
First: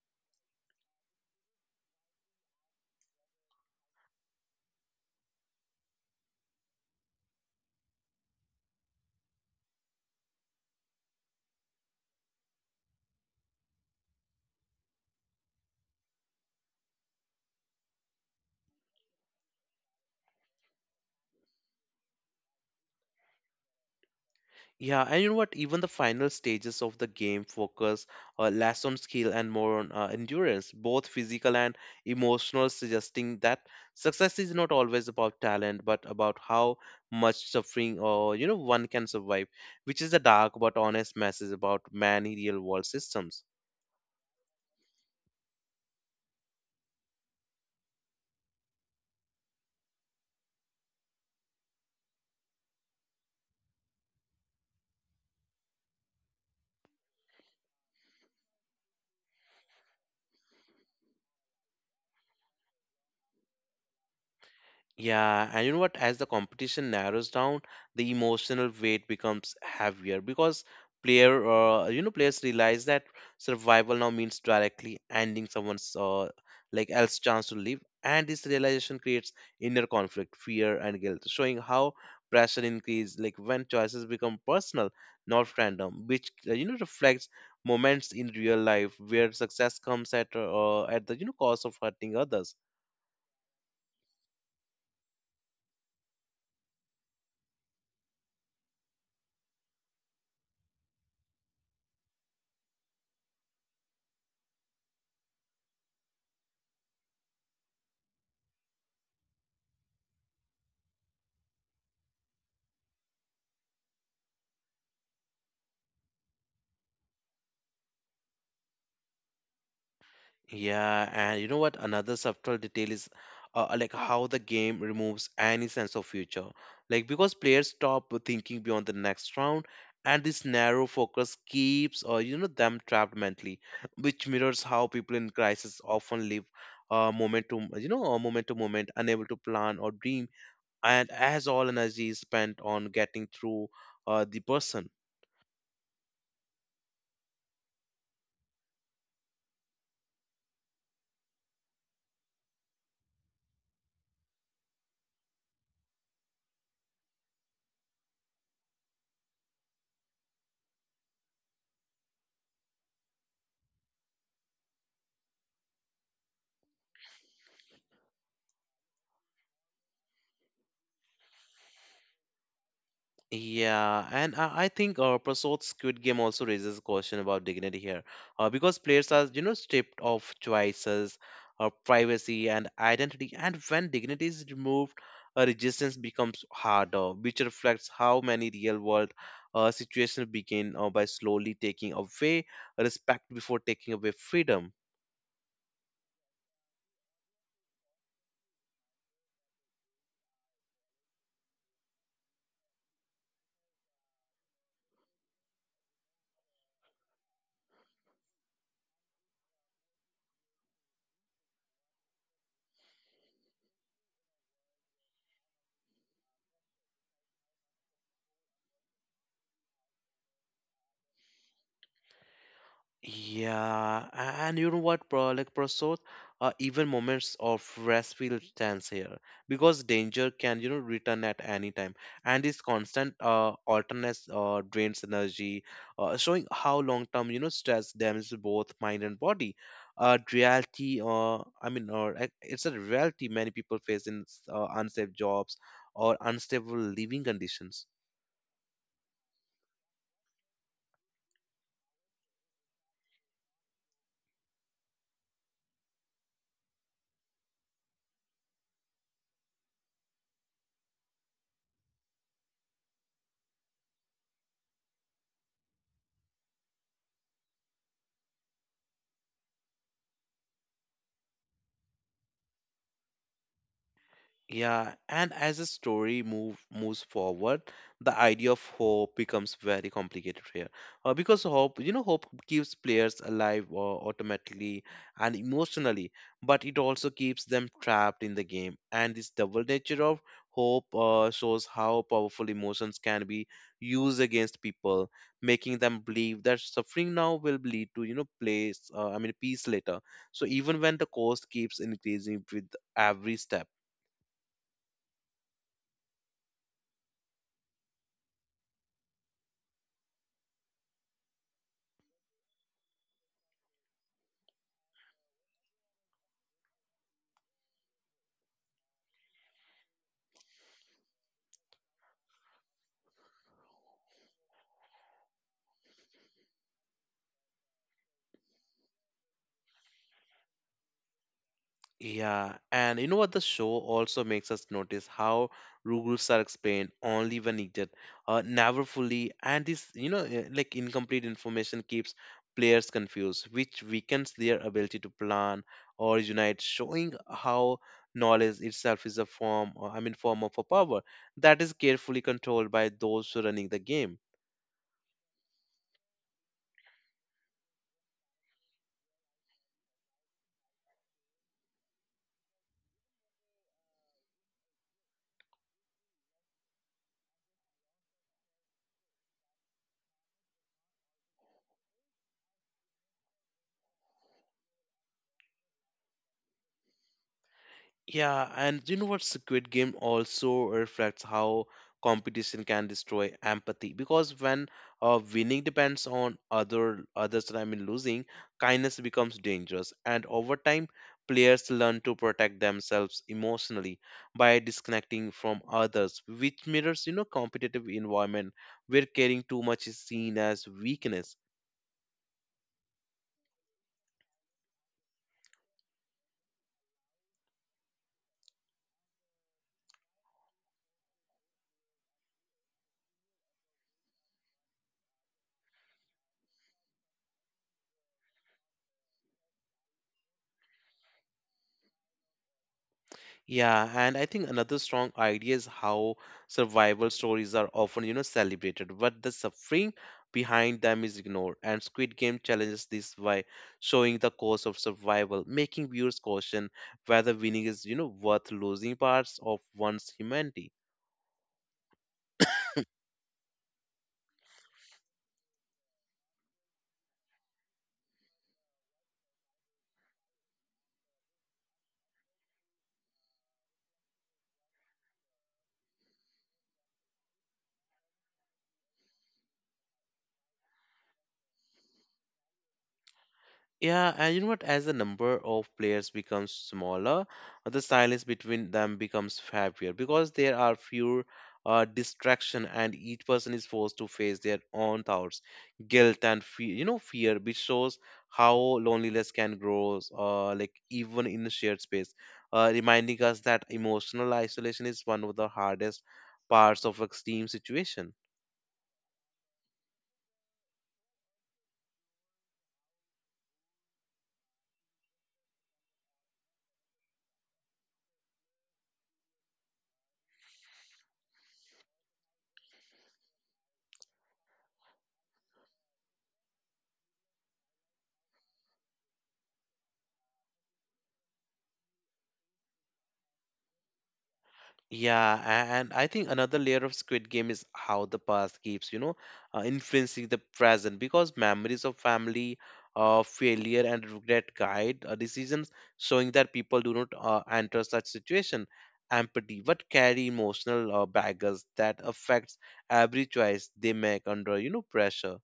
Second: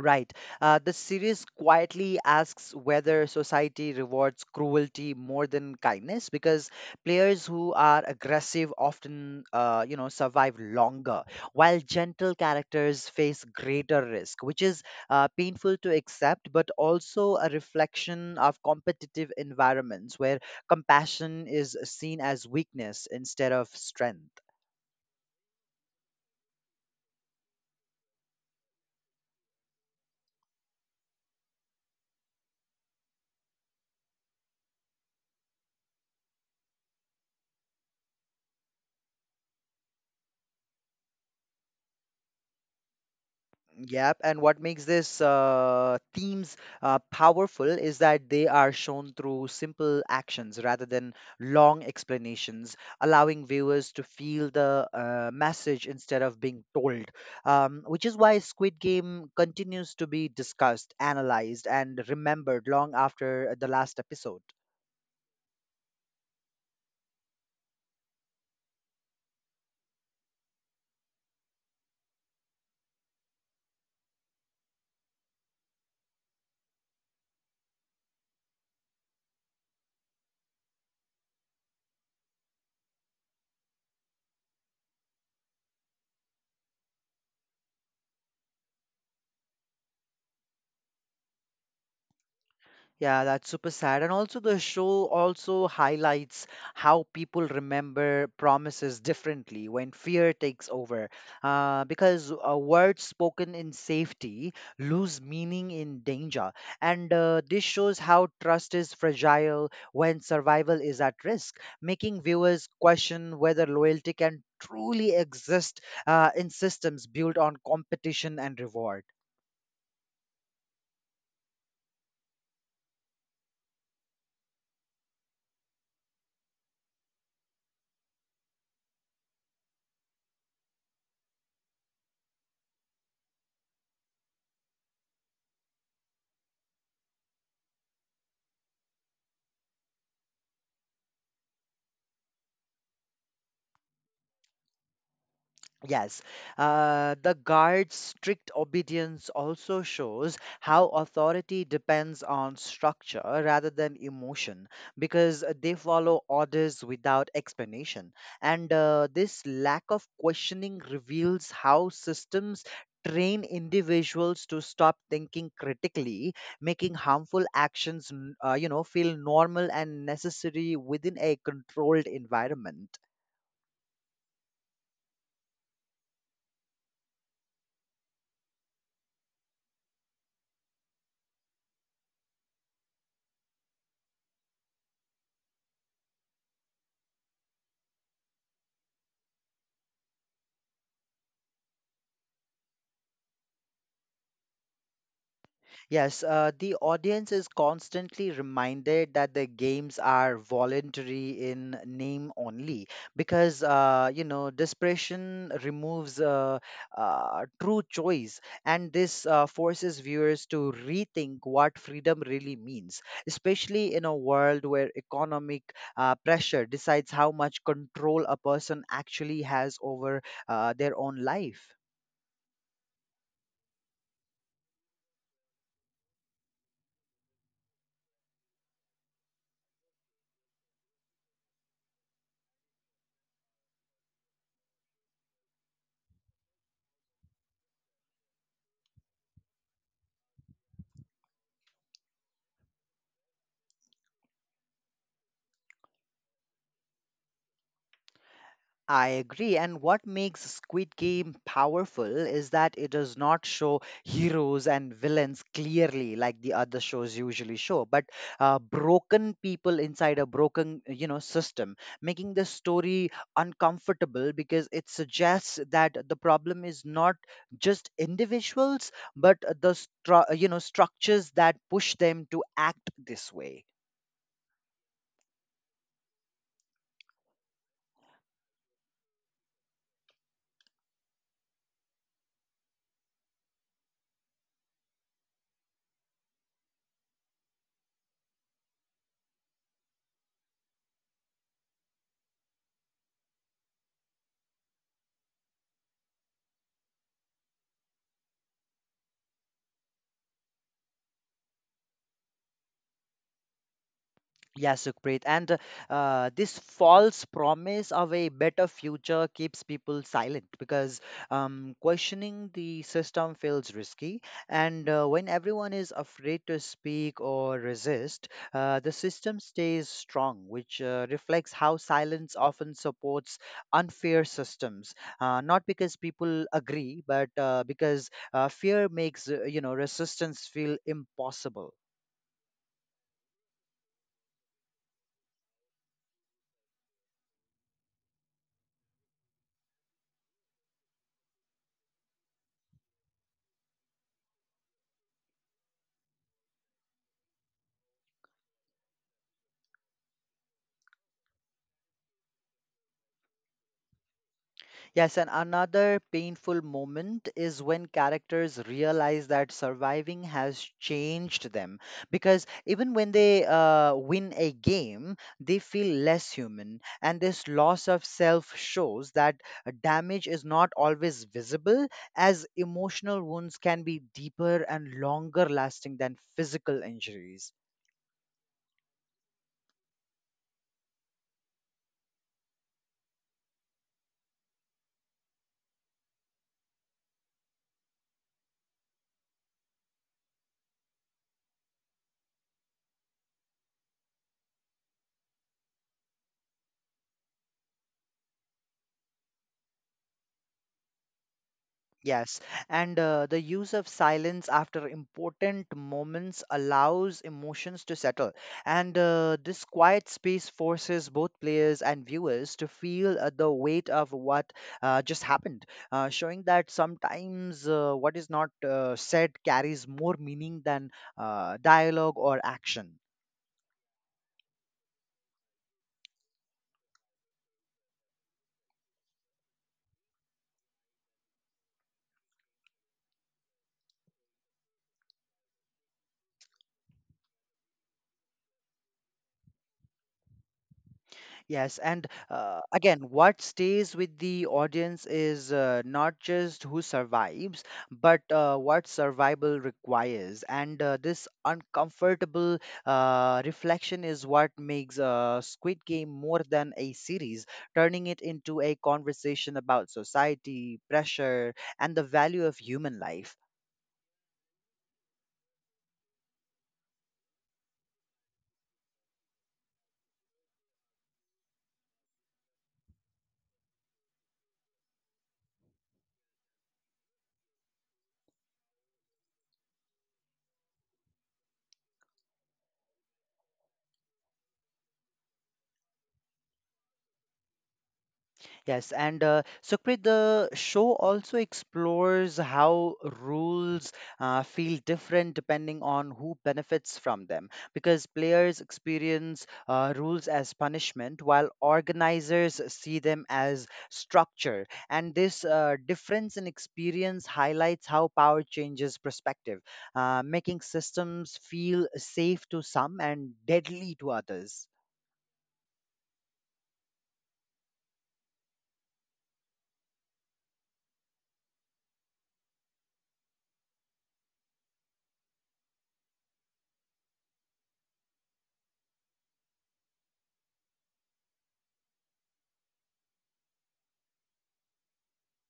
Speaker 2: Right. The series quietly asks whether society rewards cruelty more than kindness because players who are aggressive often, survive longer, while gentle characters face greater risk, which is painful to accept, but also a reflection of competitive environments where compassion is seen as weakness instead of strength.
Speaker 1: Yeah, and you know what? Even the final stages of the game focus less on skill and more on endurance, both physical and emotional, suggesting that success is not always about talent, but about how much suffering or one can survive, which is a dark but honest message about many real world systems.
Speaker 2: Yep, and what makes this themes powerful is that they are shown through simple actions rather than long explanations, allowing viewers to feel the message instead of being told. Which is why Squid Game continues to be discussed, analyzed, and remembered long after the last episode.
Speaker 1: Yeah, and you know what? As the competition narrows down, the emotional weight becomes heavier because players realize that survival now means directly ending someone's like else chance to live, and this realization creates inner conflict, fear, and guilt, showing how pressure increases like when choices become personal, not random, which reflects moments in real life where success comes at the cost of hurting others.
Speaker 2: Yeah, that's super sad. And also, the show also highlights how people remember promises differently when fear takes over. Because words spoken in safety lose meaning in danger. And this shows how trust is fragile when survival is at risk, making viewers question whether loyalty can truly exist in systems built on competition and reward.
Speaker 1: Yeah, and you know what? Another subtle detail is like how the game removes any sense of future. Like because players stop thinking beyond the next round, and this narrow focus keeps them trapped mentally, which mirrors how people in crisis often live moment to moment to moment, unable to plan or dream, and as all energy is spent on getting through the person.
Speaker 2: Yes, the guard's strict obedience also shows how authority depends on structure rather than emotion because they follow orders without explanation. And this lack of questioning reveals how systems train individuals to stop thinking critically, making harmful actions, feel normal and necessary within a controlled environment.
Speaker 1: Yeah, and I think Prasod's Squid Game also raises a question about dignity here, because players are stripped of choices, privacy, and identity, and when dignity is removed, resistance becomes harder, which reflects how many real-world situations begin by slowly taking away respect before taking away freedom.
Speaker 2: Yes, the audience is constantly reminded that the games are voluntary in name only because, desperation removes true choice, and this forces viewers to rethink what freedom really means, especially in a world where economic pressure decides how much control a person actually has over their own life.
Speaker 1: Yeah, and you know what, bro, like Prasad, even moments of rest feel tense here because danger can return at any time, and this constant alternates drains energy, showing how long-term stress damages both mind and body. I mean, or like, it's a reality many people face in unsafe jobs or unstable living conditions.
Speaker 2: I agree. And what makes Squid Game powerful is that it does not show heroes and villains clearly like the other shows usually show, but broken people inside a broken, system, making the story uncomfortable because it suggests that the problem is not just individuals, but the structures that push them to act this way.
Speaker 1: Yeah, and as the story moves forward, the idea of hope becomes very complicated here. Because hope keeps players alive automatically and emotionally, but it also keeps them trapped in the game. And this double nature of hope shows how powerful emotions can be used against people, making them believe that suffering now will lead to peace later. So even when the cost keeps increasing with every step.
Speaker 2: Yeah, Sukhpreet. And this false promise of a better future keeps people silent because questioning the system feels risky. And when everyone is afraid to speak or resist, the system stays strong, which reflects how silence often supports unfair systems. Not because people agree, but because fear makes resistance feel impossible.
Speaker 1: Yeah, and you know what? The show also makes us notice how rules are explained only when needed, never fully, and this like incomplete information keeps players confused, which weakens their ability to plan or unite, showing how knowledge itself is a form, or, I mean, form of a power that is carefully controlled by those running the game.
Speaker 2: Yes, and another painful moment is when characters realize that surviving has changed them. Because even when they win a game, they feel less human. And this loss of self shows that damage is not always visible, as emotional wounds can be deeper and longer lasting than physical injuries.
Speaker 1: Yeah, and you know what? Squid Game also reflects how competition can destroy empathy because when winning depends on others, and I mean losing, kindness becomes dangerous, and over time, players learn to protect themselves emotionally by disconnecting from others, which mirrors competitive environment where caring too much is seen as weakness.
Speaker 2: Yes, and the use of silence after important moments allows emotions to settle. And this quiet space forces both players and viewers to feel the weight of what just happened, showing that sometimes what is not said carries more meaning than dialogue or action.
Speaker 1: Yeah, and I think another strong idea is how survival stories are often celebrated, but the suffering behind them is ignored. And Squid Game challenges this by showing the cost of survival, making viewers question whether winning is worth losing parts of one's humanity.
Speaker 2: Yes, and again, what stays with the audience is not just who survives, but what survival requires. And this uncomfortable reflection is what makes Squid Game more than a series, turning it into a conversation about society, pressure, and the value of human life.
Speaker 1: Yeah, and you know what? As the number of players becomes smaller, the silence between them becomes heavier because there are fewer distraction, and each person is forced to face their own thoughts, guilt, and fear, which shows how loneliness can grow, like even in the shared space, reminding us that emotional isolation is one of the hardest parts of extreme situation.
Speaker 2: Yes, and Sukrit, the show also explores how rules feel different depending on who benefits from them, because players experience rules as punishment, while organizers see them as structure. And this difference in experience highlights how power changes perspective, making systems feel safe to some and deadly to others.
Speaker 1: Yeah, and I think another layer of Squid Game is how the past keeps influencing the present because memories of family, failure, and regret guide decisions, showing that people do not enter such situation empty but carry emotional baggage that affects every choice they make under pressure.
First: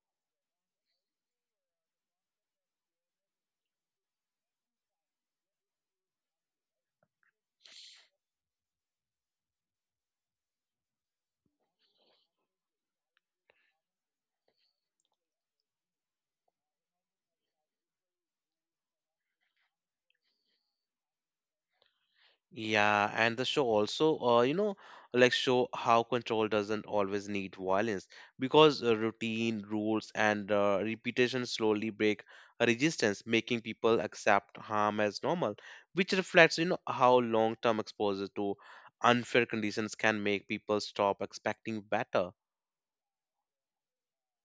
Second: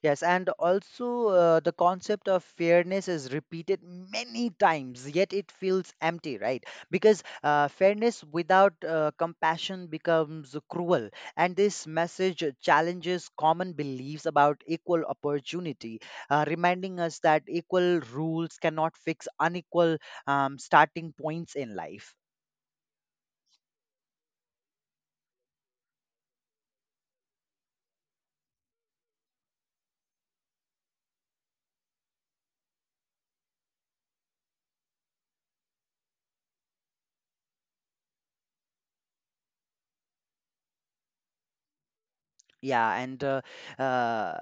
Speaker 2: Yes, and also the concept of fairness is repeated many times, yet it feels empty, right? Because fairness without compassion becomes cruel. And this message challenges common beliefs about equal opportunity, reminding us that equal rules cannot fix unequal starting points in life.
Speaker 1: Yeah, and the show also, like show how control doesn't always need violence because routine, rules, and repetition slowly break resistance, making people accept harm as normal, which reflects how long-term exposure to unfair conditions can make people stop expecting better.
Speaker 2: Yeah, and uh,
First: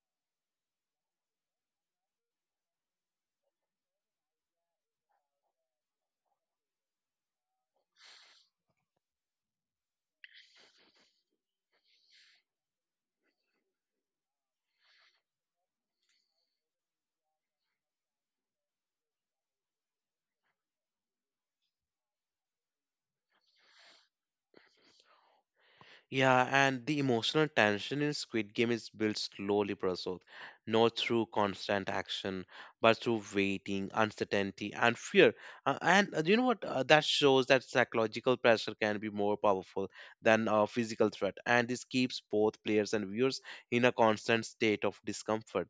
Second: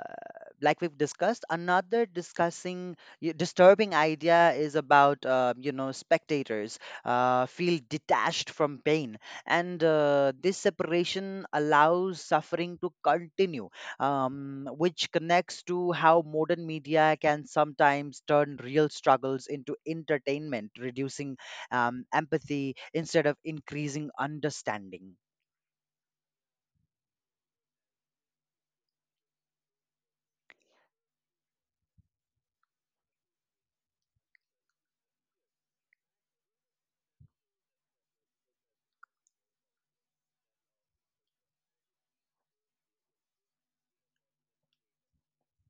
Speaker 2: like we've discussed, another disturbing idea is about spectators feel detached from pain, and this separation allows suffering to continue, which connects to how modern media can sometimes turn real struggles into entertainment, reducing empathy instead of increasing understanding.
Speaker 1: Yeah, and the emotional tension in Squid Game is built slowly, Prasad, not through constant action, but through waiting, uncertainty, and fear. And you know what? That shows that psychological pressure can be more powerful than a physical threat, and this keeps both players and viewers in a constant state of discomfort.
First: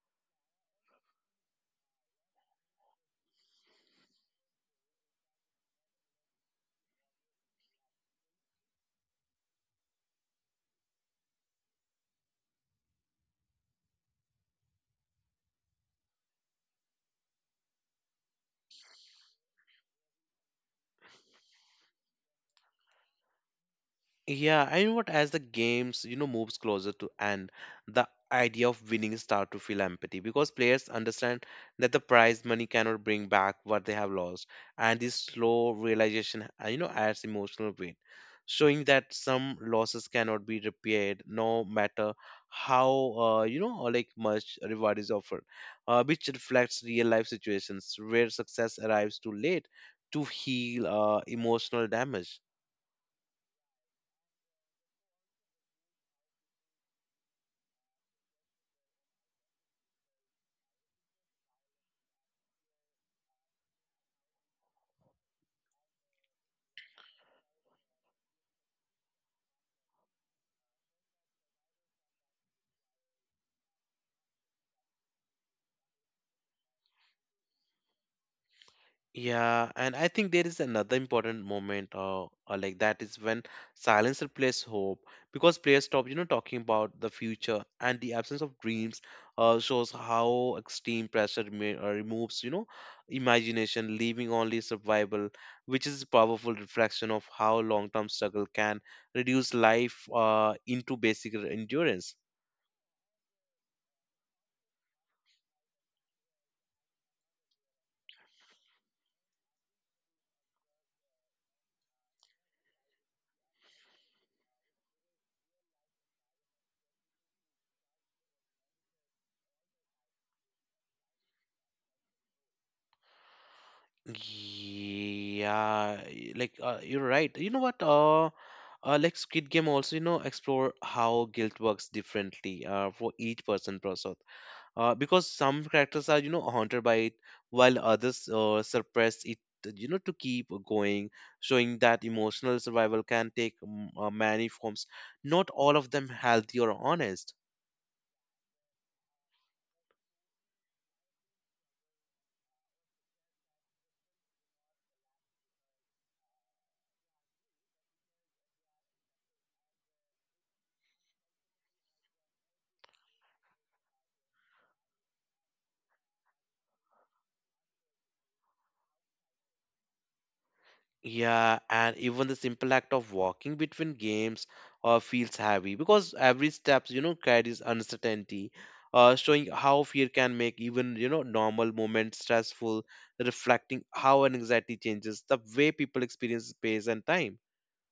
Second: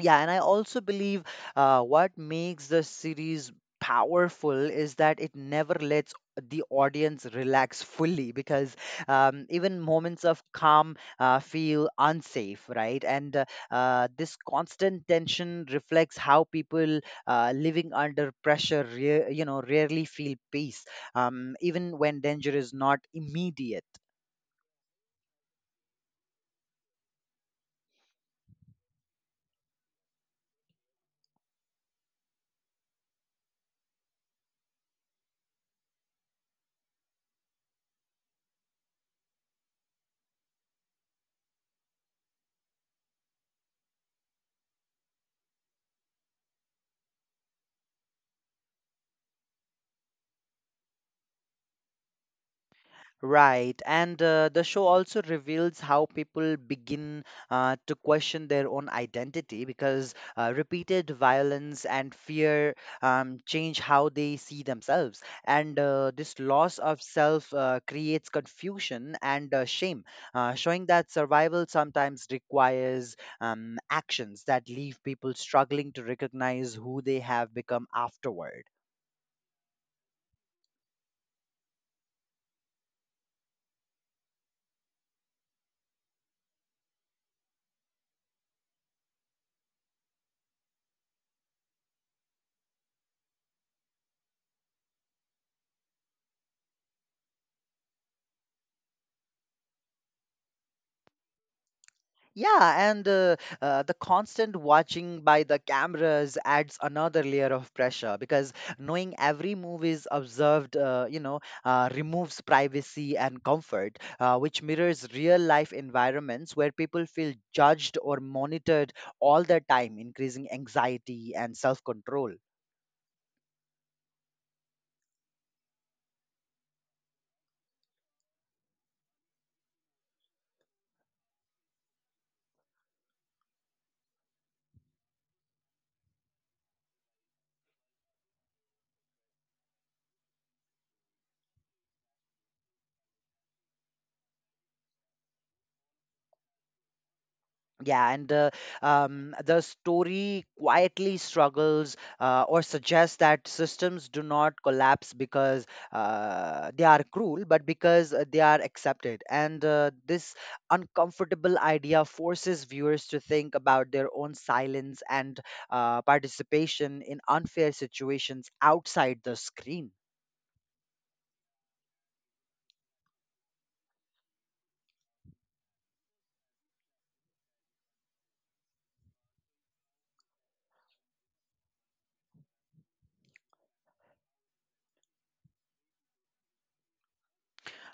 Speaker 2: Yeah, and I also believe what makes the series powerful is that it never lets the audience relax fully because even moments of calm feel unsafe, right? And this constant tension reflects how people living under pressure, rarely feel peace, even when danger is not immediate.
Speaker 1: Yeah, I know what as the games moves closer to end, the idea of winning start to feel empathy because players understand that the prize money cannot bring back what they have lost, and this slow realization, adds emotional weight, showing that some losses cannot be repaired, no matter how or like much reward is offered, which reflects real life situations where success arrives too late to heal emotional damage.
Speaker 2: Right, and the show also reveals how people begin to question their own identity because repeated violence and fear change how they see themselves. And this loss of self creates confusion and shame, showing that survival sometimes requires actions that leave people struggling to recognize who they have become afterward.
Speaker 1: Yeah, and I think there is another important moment, like that is when silence replaces hope because players stop talking about the future and the absence of dreams, shows how extreme pressure removes imagination, leaving only survival, which is a powerful reflection of how long-term struggle can reduce life, into basic endurance.
Speaker 2: Yeah, and the constant watching by the cameras adds another layer of pressure because knowing every move is observed, removes privacy and comfort, which mirrors real life environments where people feel judged or monitored all the time, increasing anxiety and self control.
Speaker 1: Yeah, like you're right. You know what? Like Squid Game also, explore how guilt works differently for each person process. Because some characters are, you know, haunted by it, while others suppress it, you know, to keep going, showing that emotional survival can take many forms. Not all of them healthy or honest.
Speaker 2: Yeah, and the story quietly struggles or suggests that systems do not collapse because they are cruel, but because they are accepted. And this uncomfortable idea forces viewers to think about their own silence and participation in unfair situations outside the screen.
Speaker 1: Yeah, and even the simple act of walking between games feels heavy because every steps, you know, carries uncertainty, showing how fear can make even, you know, normal moments stressful, reflecting how anxiety changes the way people experience space and time.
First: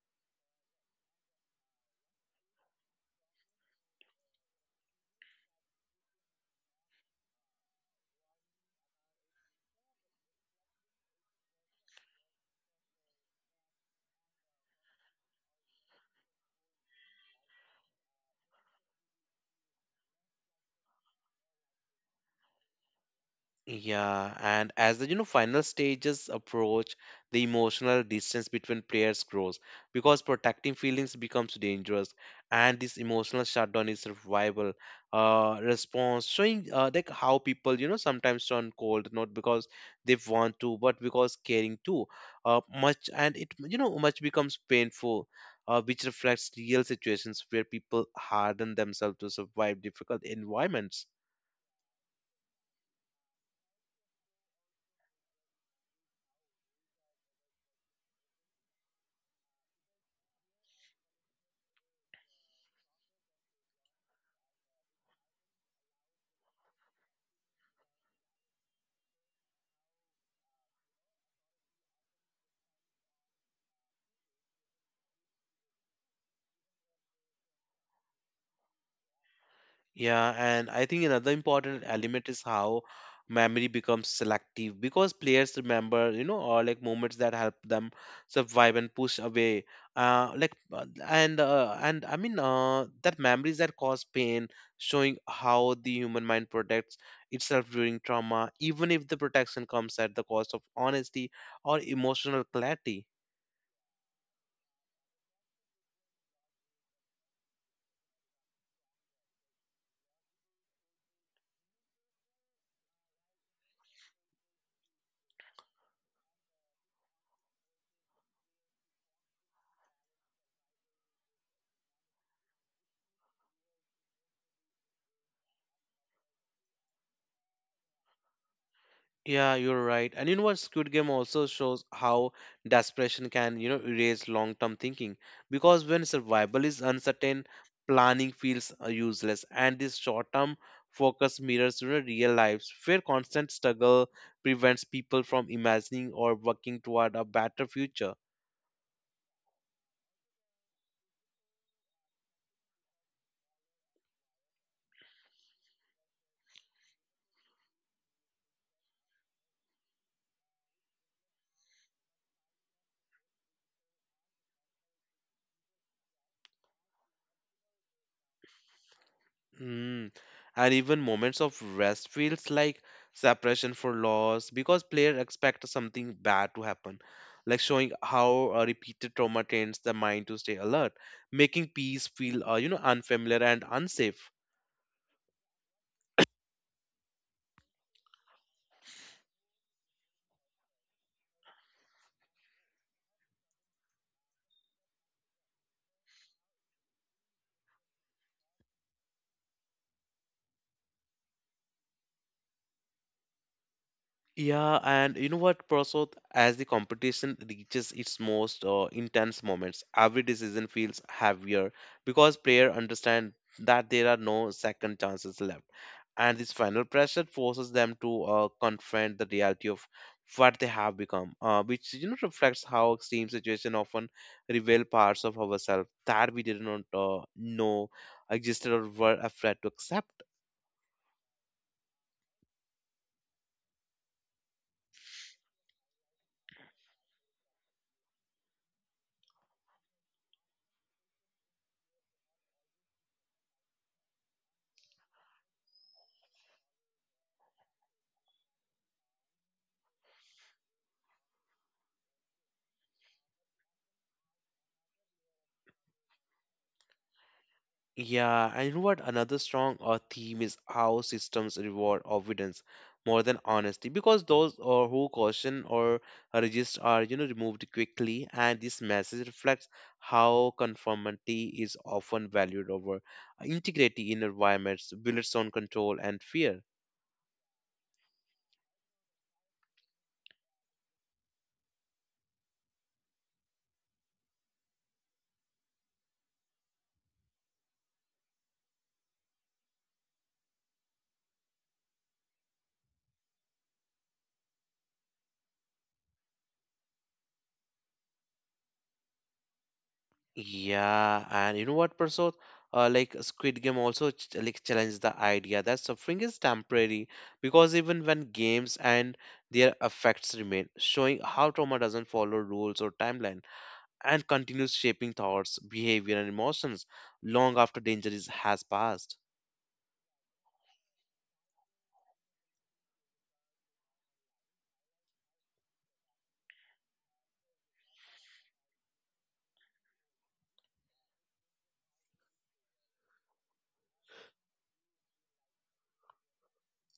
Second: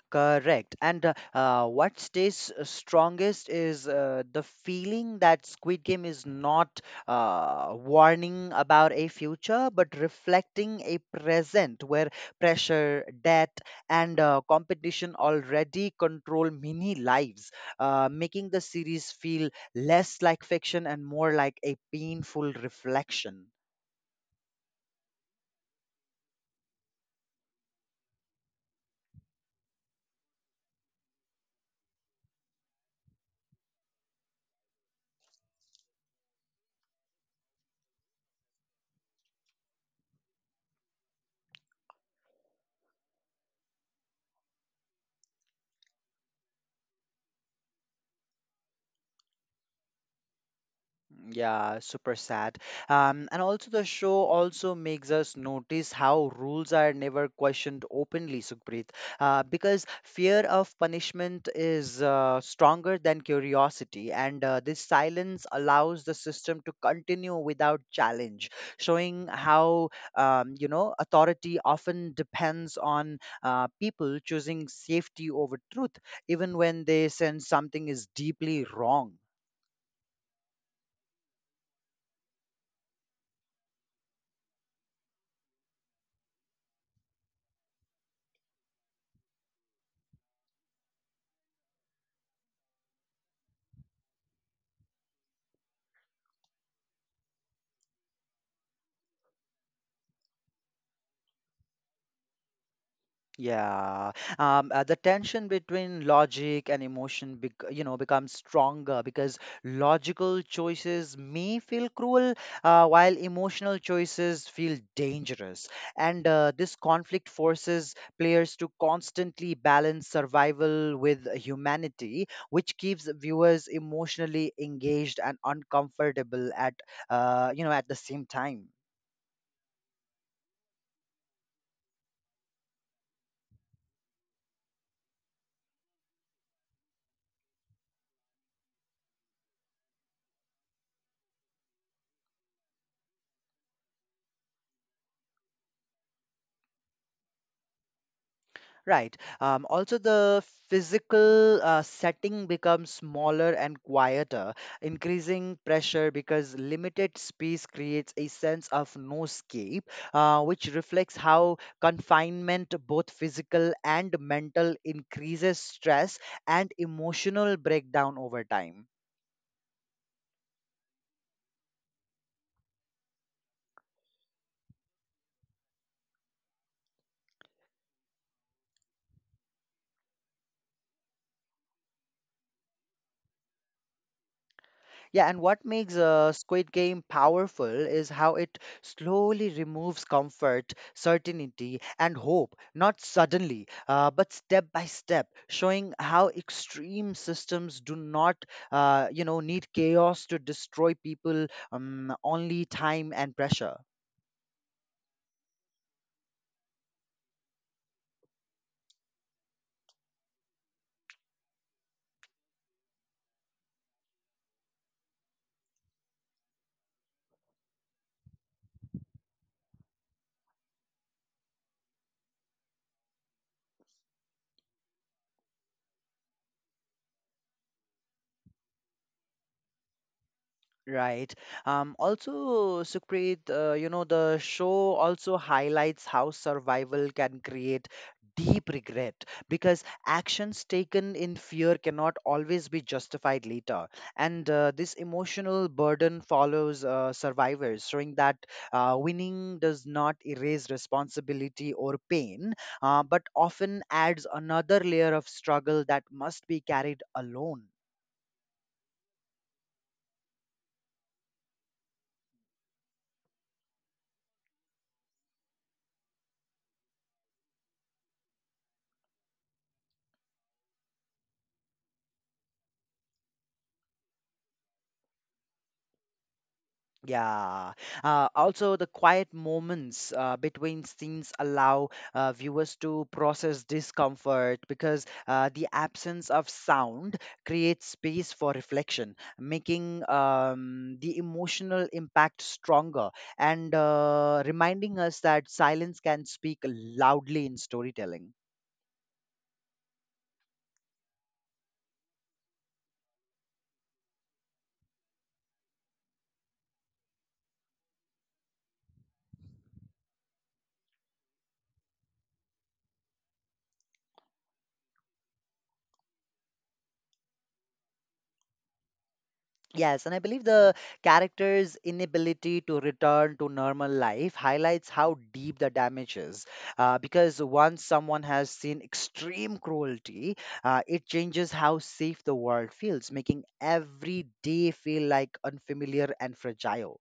Speaker 2: Correct. And what stays strongest is the feeling that Squid Game is not warning about a future, but reflecting a present where pressure, debt, and competition already control many lives, making the series feel less like fiction and more like a painful reflection.
Speaker 1: Yeah, and as the you know final stages approach, the emotional distance between players grows because protecting feelings becomes dangerous, and this emotional shutdown is survival response, showing like how people you know sometimes turn cold not because they want to, but because caring too much, and it you know much becomes painful. Which reflects real situations where people harden themselves to survive difficult environments.
Speaker 2: Yeah, super sad. And also the show also makes us notice how rules are never questioned openly, Sukhpreet, because fear of punishment is stronger than curiosity, and this silence allows the system to continue without challenge, showing how authority often depends on people choosing safety over truth, even when they sense something is deeply wrong.
Speaker 1: Yeah, and I think another important element is how memory becomes selective because players remember, you know, or like moments that help them survive and push away. And I mean that memories that cause pain, showing how the human mind protects itself during trauma, even if the protection comes at the cost of honesty or emotional clarity.
Speaker 2: Yeah, the tension between logic and emotion, becomes stronger because logical choices may feel cruel, while emotional choices feel dangerous. And this conflict forces players to constantly balance survival with humanity, which keeps viewers emotionally engaged and uncomfortable at, at the same time.
Speaker 1: Yeah, you're right. And you know what? Squid Game also shows how desperation can, you know, erase long-term thinking. Because when survival is uncertain, planning feels useless. And this short-term focus mirrors, you know, real lives, where constant struggle prevents people from imagining or working toward a better future.
Speaker 2: Right. Also, the physical setting becomes smaller and quieter, increasing pressure because limited space creates a sense of no escape, which reflects how confinement, both physical and mental, increases stress and emotional breakdown over time.
Speaker 1: Mm. And even moments of rest feels like separation for loss because players expect something bad to happen, like showing how a repeated trauma trains the mind to stay alert, making peace feel you know unfamiliar and unsafe.
Speaker 2: Yeah, and what makes Squid Game powerful is how it slowly removes comfort, certainty, and hope, not suddenly, but step by step, showing how extreme systems do not, need chaos to destroy people, only time and pressure.
Speaker 1: Yeah, and you know what, Prasad? As the competition reaches its most intense moments, every decision feels heavier because players understand that there are no second chances left. And this final pressure forces them to confront the reality of what they have become, which you know reflects how extreme situations often reveal parts of ourselves that we did not know existed or were afraid to accept.
Speaker 2: Right. Also, Sukhpreet, the show also highlights how survival can create deep regret because actions taken in fear cannot always be justified later. And this emotional burden follows survivors, showing that winning does not erase responsibility or pain, but often adds another layer of struggle that must be carried alone.
Speaker 1: Yeah, and you know what? Another strong theme is how systems reward obedience more than honesty, because those or who caution or resist are you know removed quickly, and this message reflects how conformity is often valued over integrating inner environments, builds on control and fear.
Speaker 2: Yeah. Also, the quiet moments between scenes allow viewers to process discomfort because the absence of sound creates space for reflection, making the emotional impact stronger and reminding us that silence can speak loudly in storytelling.
Speaker 1: Yeah, and you know what, Prasad? Like Squid Game also like challenged the idea that suffering is temporary because even when games and their effects remain, showing how trauma doesn't follow rules or timeline and continues shaping thoughts, behavior, and emotions long after danger is, has passed.
Speaker 2: Yes, and I believe the character's inability to return to normal life highlights how deep the damage is. Because once someone has seen extreme cruelty, it changes how safe the world feels, making every day feel like unfamiliar and fragile.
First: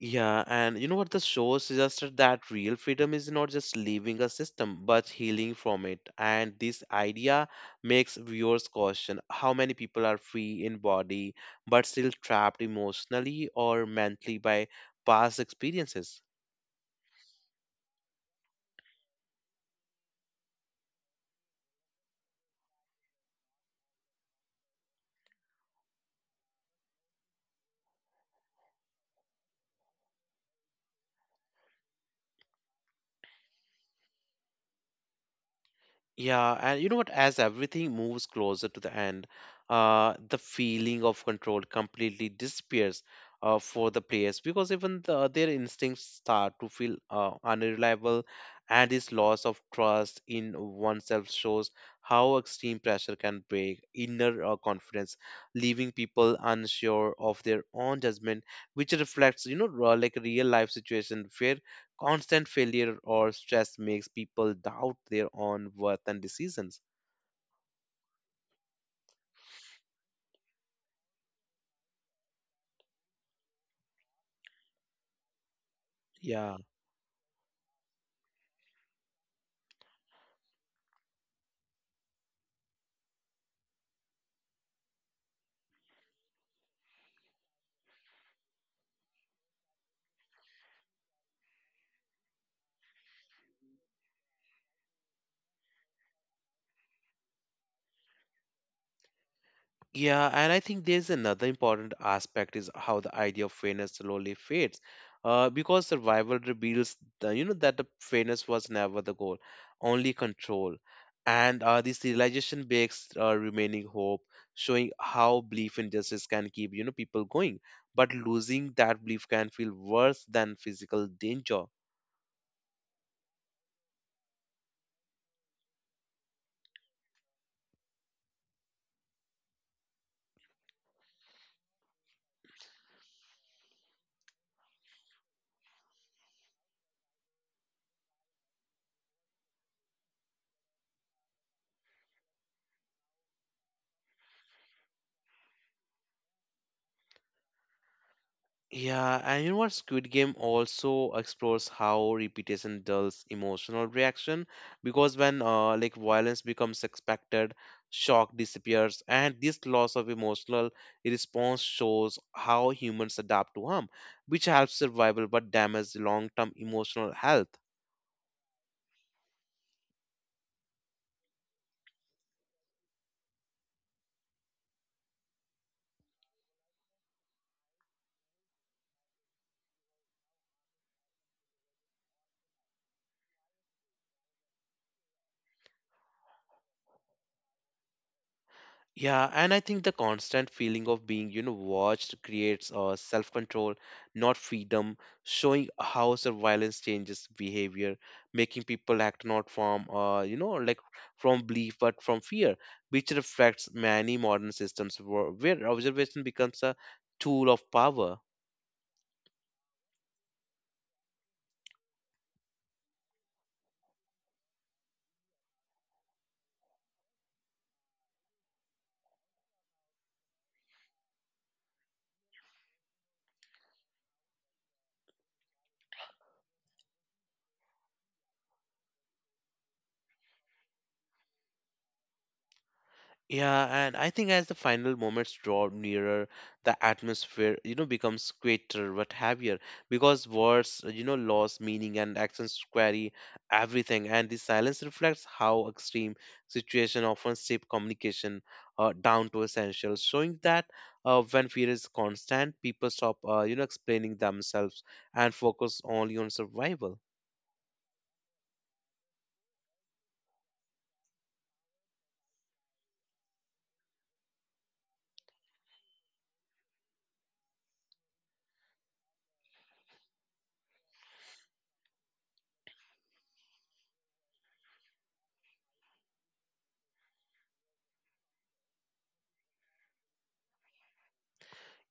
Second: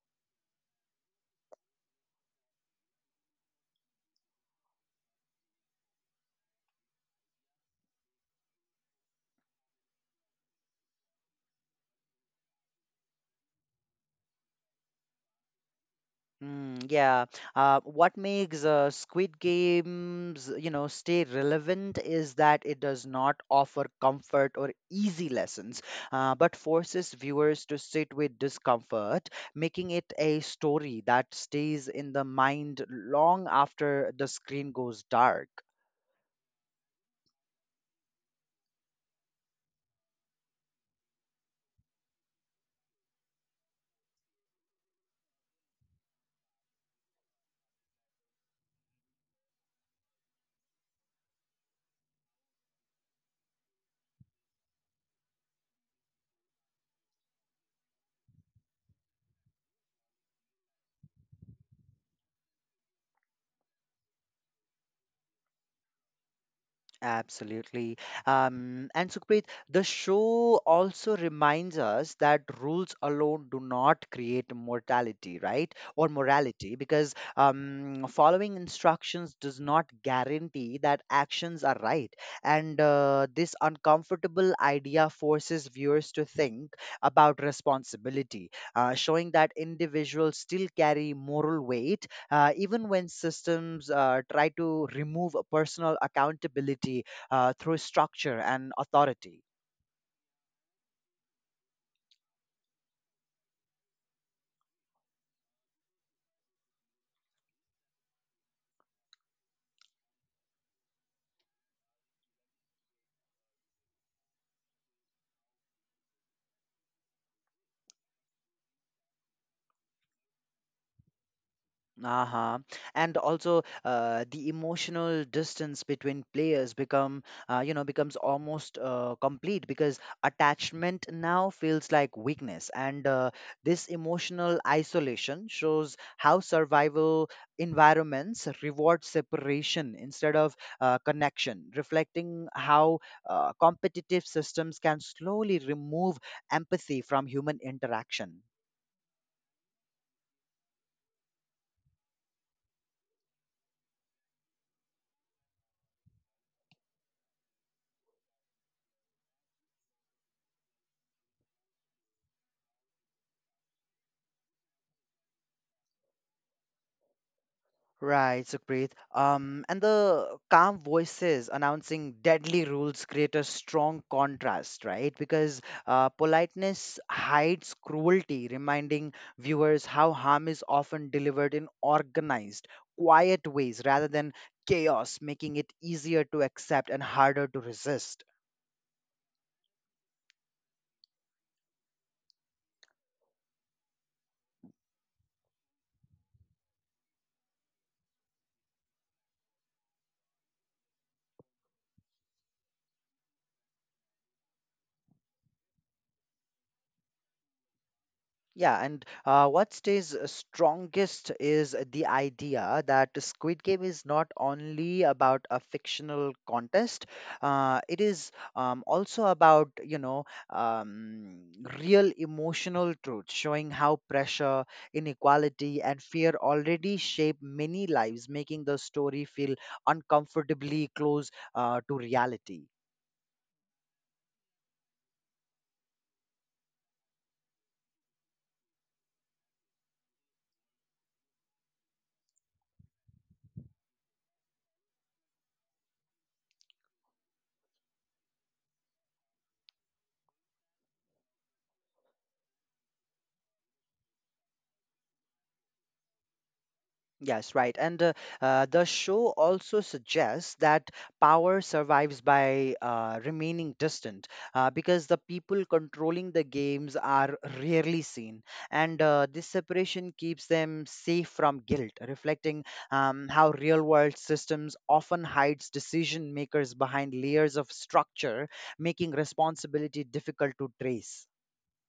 Speaker 1: Yeah, and you know what the show suggested that real freedom is not just leaving a system but healing from it. And this idea makes viewers question how many people are free in body but still trapped emotionally or mentally by past experiences.
Speaker 2: Mm, yeah. What makes Squid Games, you know, stay relevant is that it does not offer comfort or easy lessons, but forces viewers to sit with discomfort, making it a story that stays in the mind long after the screen goes dark.
Speaker 1: Yeah, and you know what? As everything moves closer to the end, the feeling of control completely disappears for the players because even the, their instincts start to feel unreliable, and this loss of trust in oneself shows how extreme pressure can break inner confidence, leaving people unsure of their own judgment, which reflects, you know, like real life situation where Constant failure or stress makes people doubt their own worth and decisions.
Speaker 2: Absolutely. And Sukhpreet, the show also reminds us that rules alone do not create mortality, right? Or
Speaker 1: Yeah.
Speaker 2: morality, because following instructions does not guarantee that actions are right. And this uncomfortable idea forces viewers to think about responsibility, showing that individuals still carry moral weight even when systems try to remove personal accountability through structure and authority.
Speaker 1: Yeah, and I think there's another important aspect is how the idea of fairness slowly fades. Because survival reveals the, you know that the fairness was never the goal, only control. And this realization makes remaining hope, showing how belief in justice can keep you know people going. But losing that belief can feel worse than physical danger.
Speaker 2: Uh-huh. And also the emotional distance between players become you know becomes almost complete because attachment now feels like weakness and this emotional isolation shows how survival environments reward separation instead of connection, reflecting how competitive systems can slowly remove empathy from human interaction.
Speaker 1: Yeah, and you know what? Squid Game also explores how repetition dulls emotional reaction because when like violence becomes expected, shock disappears, and this loss of emotional response shows how humans adapt to harm, which helps survival but damages long-term emotional health.
Speaker 2: Right, Supreet. And the calm voices announcing deadly rules create a strong contrast, right? Because politeness hides cruelty, reminding viewers how harm is often delivered in organized, quiet ways rather than chaos, making it easier to accept and harder to resist.
Speaker 1: Yeah, and I think the constant feeling of being, you know, watched creates self-control, not freedom, showing how surveillance changes behavior, making people act not from, you know, like from belief but from fear, which reflects many modern systems where observation becomes a tool of power.
Speaker 2: Yeah, and what stays strongest is the idea that Squid Game is not only about a fictional contest, it is also about, you know, real emotional truth, showing how pressure, inequality, and fear already shape many lives, making the story feel uncomfortably close to reality.
Speaker 1: Yeah, and I think as the final moments draw nearer, the atmosphere, you know, becomes greater but heavier because words, you know, lose meaning and actions query everything. And the silence reflects how extreme situation often shape communication down to essentials, showing that when fear is constant, people stop, you know, explaining themselves and focus only on survival.
Speaker 2: Yes, right. And the show also suggests that power survives by remaining distant because the people controlling the games are rarely seen. And this separation keeps them safe from guilt, reflecting how real world systems often hides decision makers behind layers of structure, making responsibility difficult to trace.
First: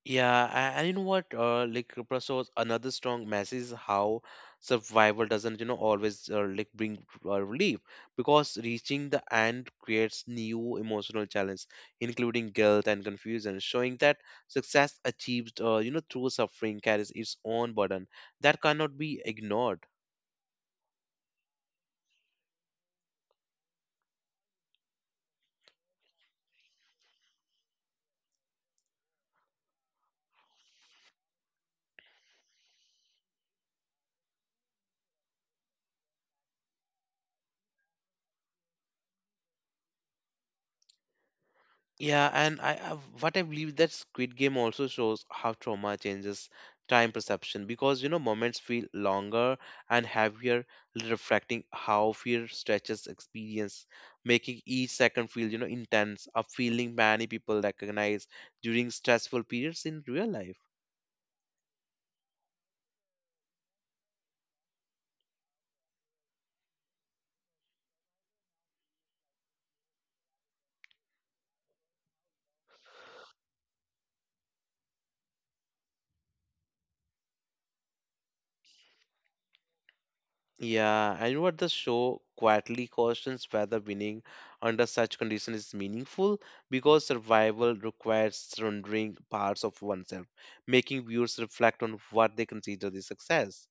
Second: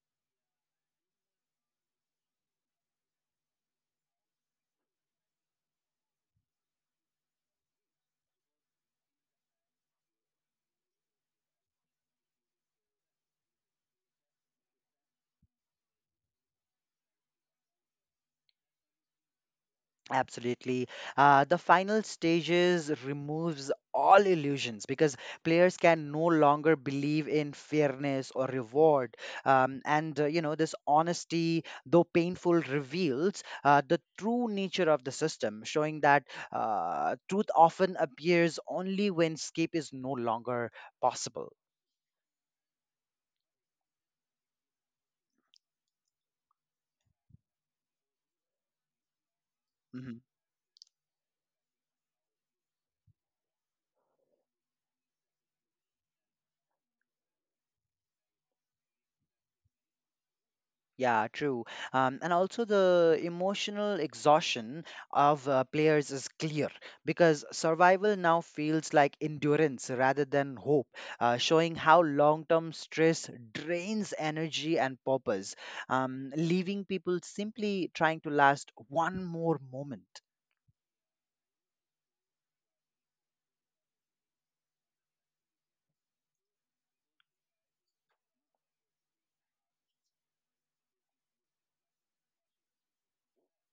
Speaker 1: Yeah, and you know what? Like Kripal shows another strong message is how survival doesn't, you know, always like bring relief because reaching the end creates new emotional challenge, including guilt and confusion, showing that success achieved, you know, through suffering carries its own burden that cannot be ignored.
Speaker 2: Absolutely. The final stages removes all illusions because players can no longer believe in fairness or reward. And you know, this honesty, though painful, reveals the true nature of the system, showing that truth often appears only when escape is no longer possible.
Speaker 1: Yeah, and I what I believe that Squid Game also shows how trauma changes time perception because you know moments feel longer and
Speaker 2: Mm-hmm.
Speaker 1: heavier, reflecting how fear stretches experience, making each second feel you know intense, a feeling many people recognize during stressful periods in real life.
Speaker 2: Yeah, true. And also the emotional exhaustion of players is clear because survival now feels like endurance rather than hope, showing how long-term stress drains energy and purpose, leaving people simply trying to last one more moment.
Speaker 1: Yeah, and what the show quietly questions whether winning under such conditions is meaningful because survival requires surrendering parts of oneself, making viewers reflect on what they consider the success.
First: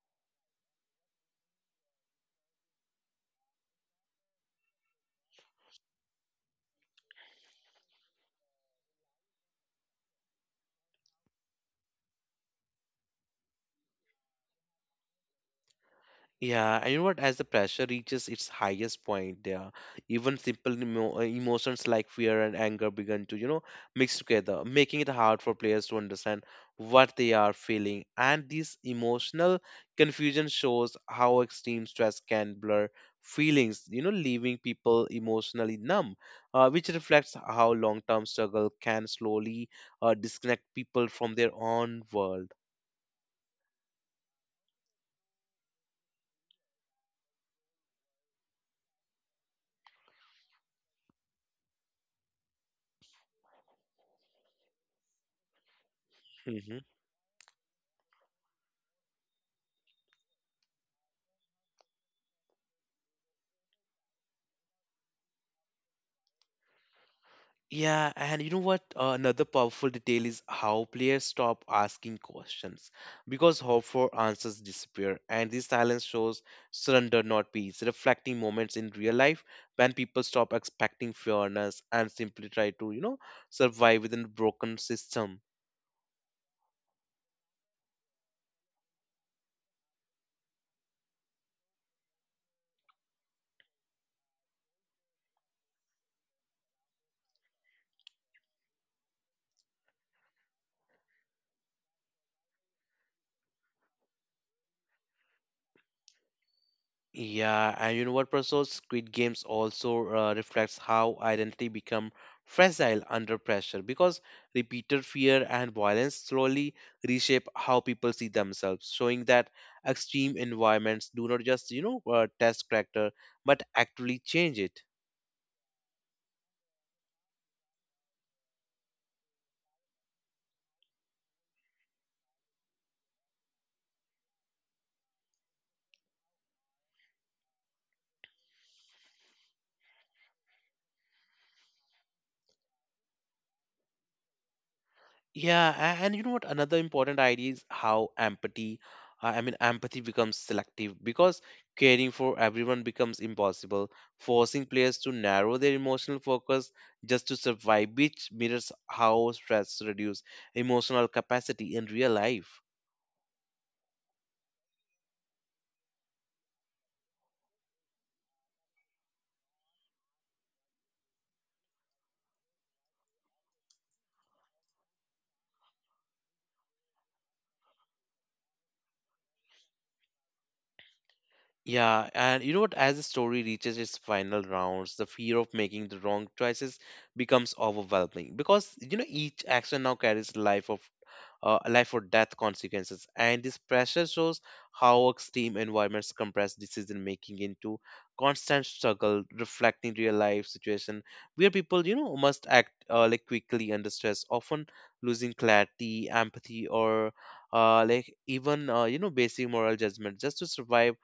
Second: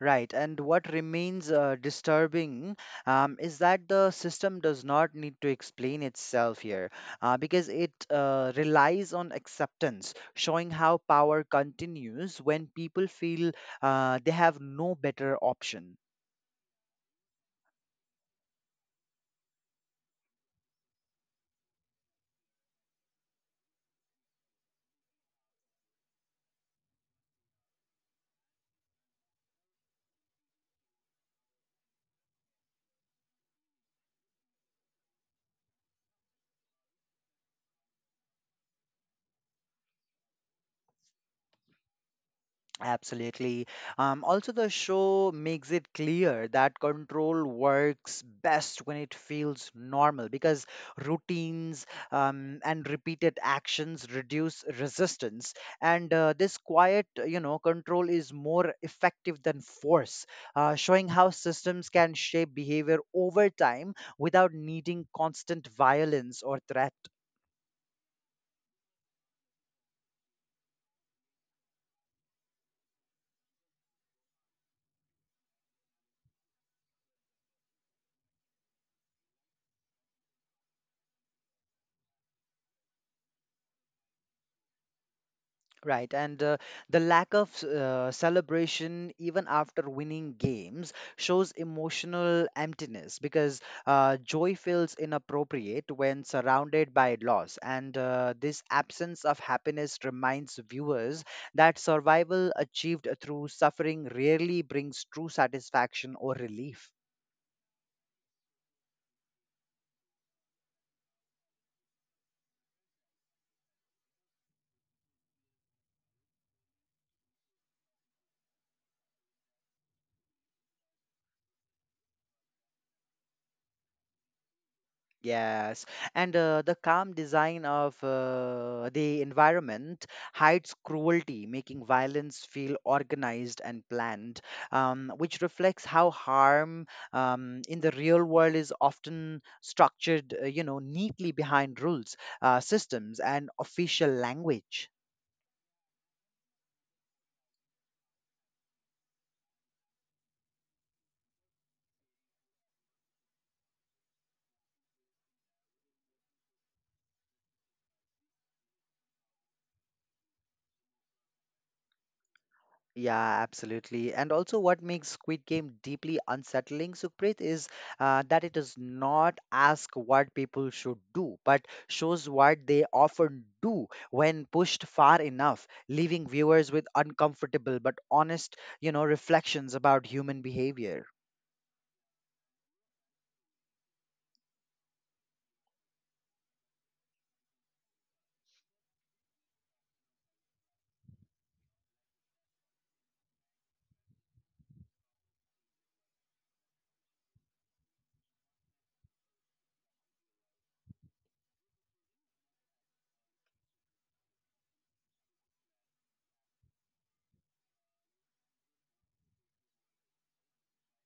Speaker 2: Right, and what remains disturbing is that the system does not need to explain itself here because it relies on acceptance, showing how power continues when people feel they have no better option.
Speaker 1: Yeah, and you know what? As the pressure reaches its highest point, there, even simple emotions like fear and anger begin to, you know, mix together, making it hard for players to understand what they are feeling. And this emotional confusion shows how extreme stress can blur feelings, you know, leaving people emotionally numb, which reflects how long-term struggle can slowly disconnect people from their own world.
Speaker 2: Absolutely. Also, the show makes it clear that control works best when it feels normal because routines and repeated actions reduce resistance. And this
Speaker 1: Mm-hmm.
Speaker 2: quiet, you know, control is more effective than force, showing how systems can shape behavior over time without needing constant violence or threat.
Speaker 1: Yeah, and you know what? Another powerful detail is how players stop asking questions because hope for answers disappear, and this silence shows surrender, not peace, reflecting moments in real life when people stop expecting fairness and simply try to, you know, survive within a broken system.
Speaker 2: Right, and the lack of celebration even after winning games shows emotional emptiness because joy feels inappropriate when surrounded by loss. And this absence of happiness reminds viewers that survival achieved through suffering rarely brings true satisfaction or relief.
Speaker 1: Yeah, and you know what, Prasad? Squid Games also reflects how identity become fragile under pressure because repeated fear and violence slowly reshape how people see themselves, showing that extreme environments do not just, you know, test character but actually change it.
Speaker 2: Yes, and the calm design of the environment hides cruelty, making violence feel organized and planned, which reflects how harm in the real world is often structured, you know, neatly behind rules, systems, and official language.
Speaker 1: Yeah, and you know what? Another important idea is how empathy, I mean, empathy becomes selective because caring for everyone becomes impossible, forcing players to narrow their emotional focus just to survive, which mirrors how stress reduces emotional capacity in real life.
Speaker 2: Yeah, absolutely. And also, what makes Squid Game deeply unsettling, Sukhpreet, is that it does not ask what people should do, but shows what they often do when pushed far enough, leaving viewers with uncomfortable but honest, you know, reflections about human behavior.
Speaker 1: Yeah, and you know what? As the story reaches its final rounds, the fear of making the wrong choices becomes overwhelming because you know each action now carries life of life or death consequences, and this pressure shows how extreme environments compress decision making into constant struggle, reflecting real life situation where people you know must act like quickly under stress, often losing clarity, empathy, or like even you know basic moral judgment just to survive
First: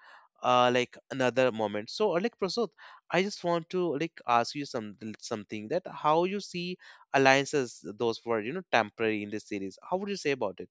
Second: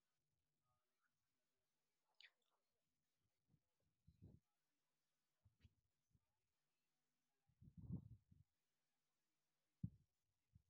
Speaker 1: like another moment. So, like Prasad, I just want to like ask you some something that how you see alliances those were you know temporary in this series. How would you say about it?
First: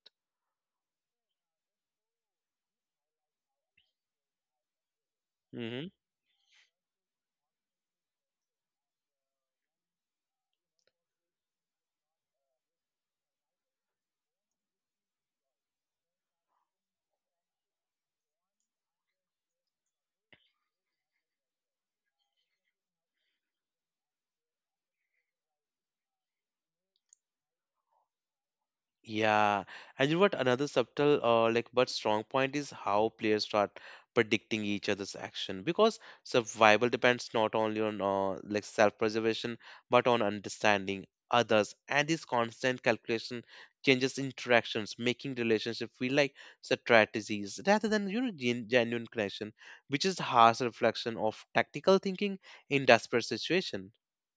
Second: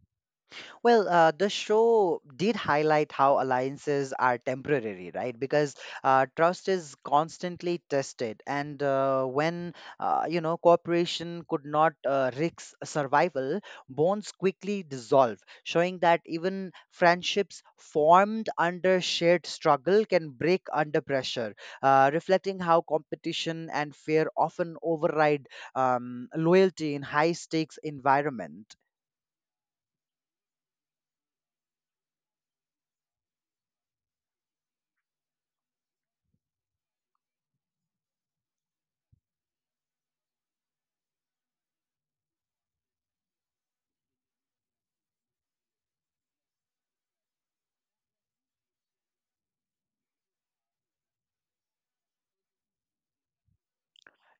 Speaker 2: Well, the show did highlight how alliances are temporary, right? Because
Speaker 1: Mm-hmm.
Speaker 2: trust is constantly tested, and when you know cooperation could not risk survival, bonds quickly dissolve, showing that even friendships formed under shared struggle can break under pressure, reflecting how competition and fear often override loyalty in high-stakes environment.
Speaker 1: Yeah, and you know what? Another subtle, like but strong point is how players start predicting each other's action because survival depends not only on like self-preservation but on understanding others. And this constant calculation changes interactions, making relationship feel like strategies rather than you know genuine connection, which is harsh reflection of tactical thinking in desperate situation.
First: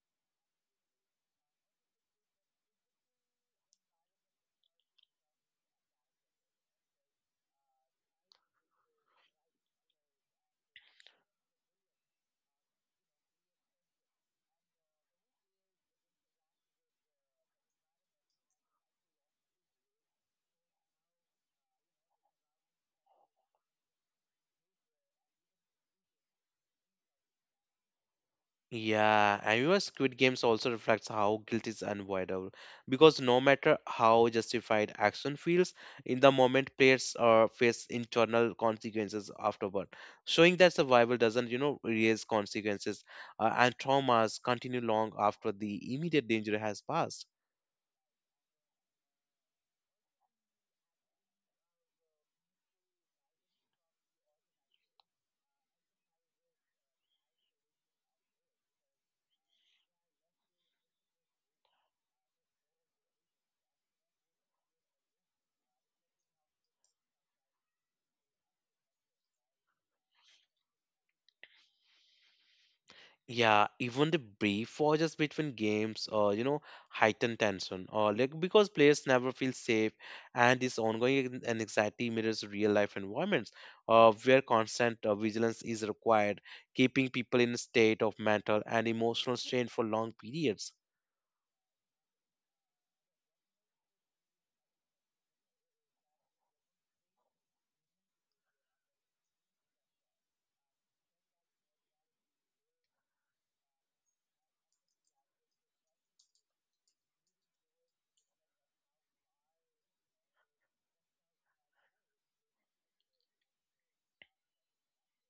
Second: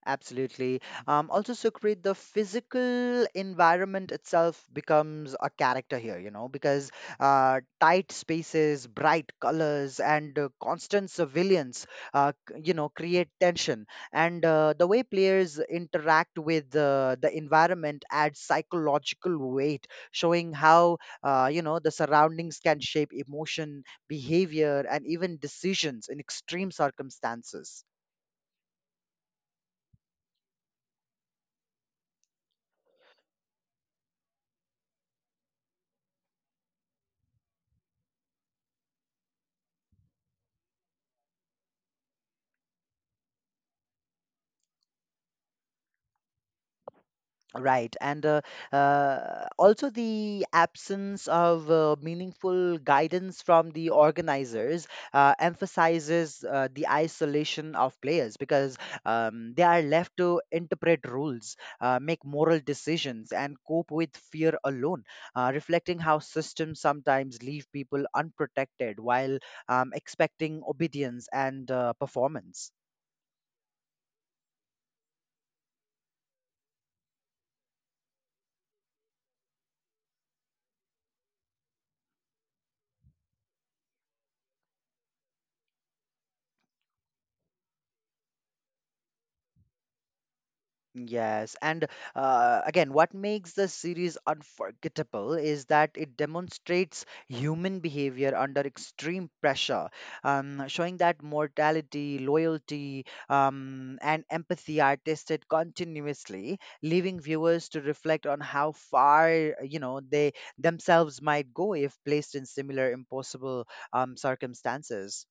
Speaker 2: Absolutely. Also, Sukrit, the physical environment itself becomes a character here, you know, because tight spaces, bright colors, and constant surveillance, you know, create tension. And the way players interact with the environment adds psychological weight, showing how, you know, the surroundings can shape emotion, behavior, and even decisions in extreme circumstances.
Speaker 1: Yeah, and you know, Squid Games also reflects how guilt is unavoidable because no matter how justified action feels, in the moment players face internal consequences afterward, showing that survival doesn't, you know, raise consequences and traumas continue long after the immediate danger has passed.
Speaker 2: Right, and also the absence of meaningful guidance from the organizers emphasizes the isolation of players because they are left to interpret rules, make moral decisions, and cope with fear alone, reflecting how systems sometimes leave people unprotected while expecting obedience and performance.
Speaker 1: Yeah, even the brief pauses between games, you know, heighten tension, or like because players never feel safe, and this ongoing an anxiety mirrors real life environments, where constant vigilance is required, keeping people in a state of mental and emotional strain for long periods.
Speaker 2: Yes, and again, what makes the series unforgettable is that it demonstrates human behavior under extreme pressure, showing that mortality, loyalty, and empathy are tested continuously, leaving viewers to reflect on how far you know they themselves might go if placed in similar impossible circumstances.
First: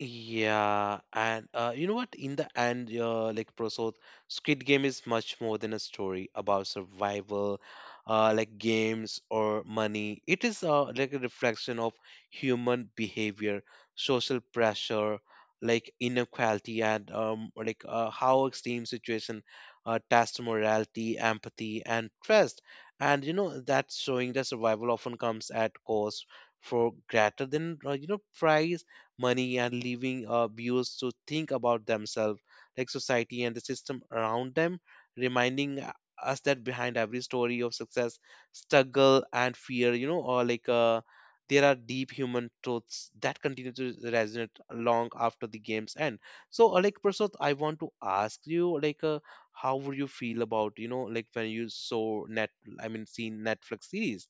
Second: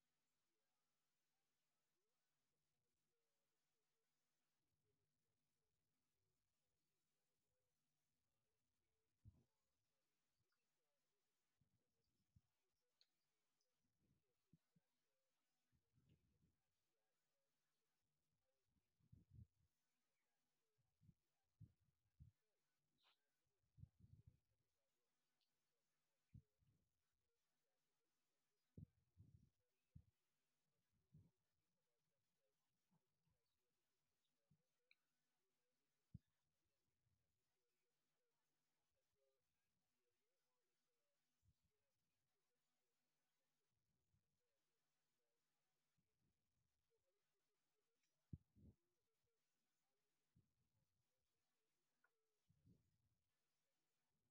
Speaker 1: Yeah, and you know what? In the end, like Prosod, Squid Game is much more than a story about survival, like games or money. It is like a reflection of human behavior, social pressure, like inequality, and or like how extreme situation test morality, empathy, and trust. And you know that's showing that survival often comes at cost for greater than you know price money and leaving viewers to think about themselves, like society and the system around them, reminding us that behind every story of success, struggle and fear, you know, or like there are deep human truths that continue to resonate long after the game's end. So, like Prasad, I want to ask you, like, how would you feel about, you know, like when you saw I mean, seen Netflix series?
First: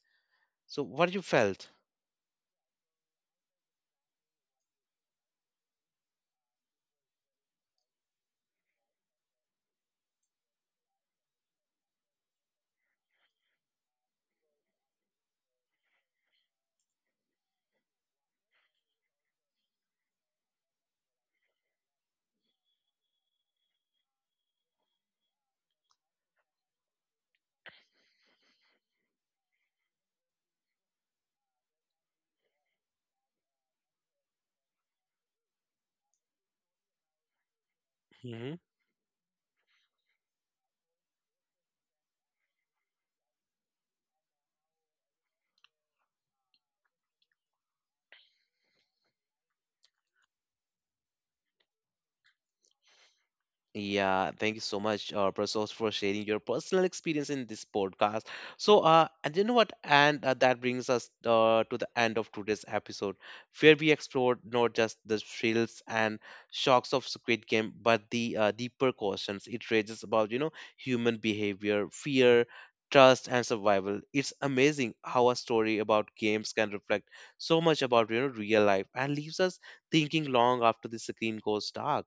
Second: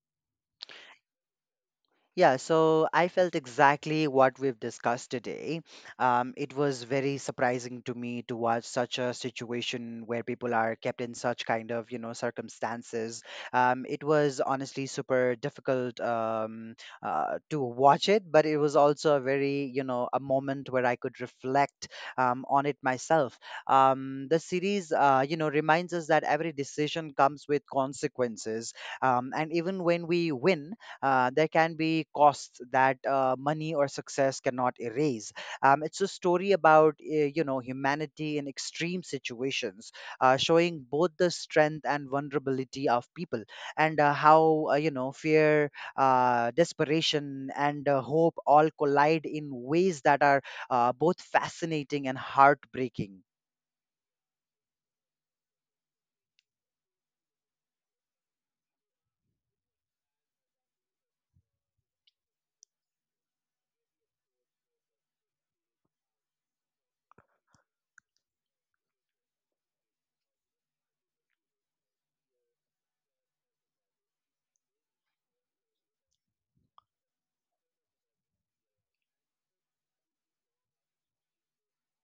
Speaker 1: So, what you felt?
Speaker 2: Yeah, so I felt exactly what we've discussed today. It was very surprising to me to watch such a situation where people are kept in such kind of, you know, circumstances. It was honestly super difficult to watch it, but it was also a very, you know, a moment where I could reflect on it myself. The series, you know, reminds us that every decision comes with consequences. And even when we win, there can be costs that money or success cannot erase. It's a story about you know humanity in
Speaker 1: Mm-hmm.
Speaker 2: extreme situations, showing both the strength and vulnerability of people, and how you know fear, desperation, and hope all collide in ways that are both fascinating and heartbreaking.
Speaker 1: Yeah, thank you so much, Prasos, for sharing your personal experience in this podcast. So, and you know what? And that brings us to the end of today's episode, where we explored not just the thrills and shocks of Squid Game, but the deeper questions it raises about, you know, human behavior, fear, trust, and survival. It's amazing how a story about games can reflect so much about, you know, real life and leaves us thinking long after the screen goes dark.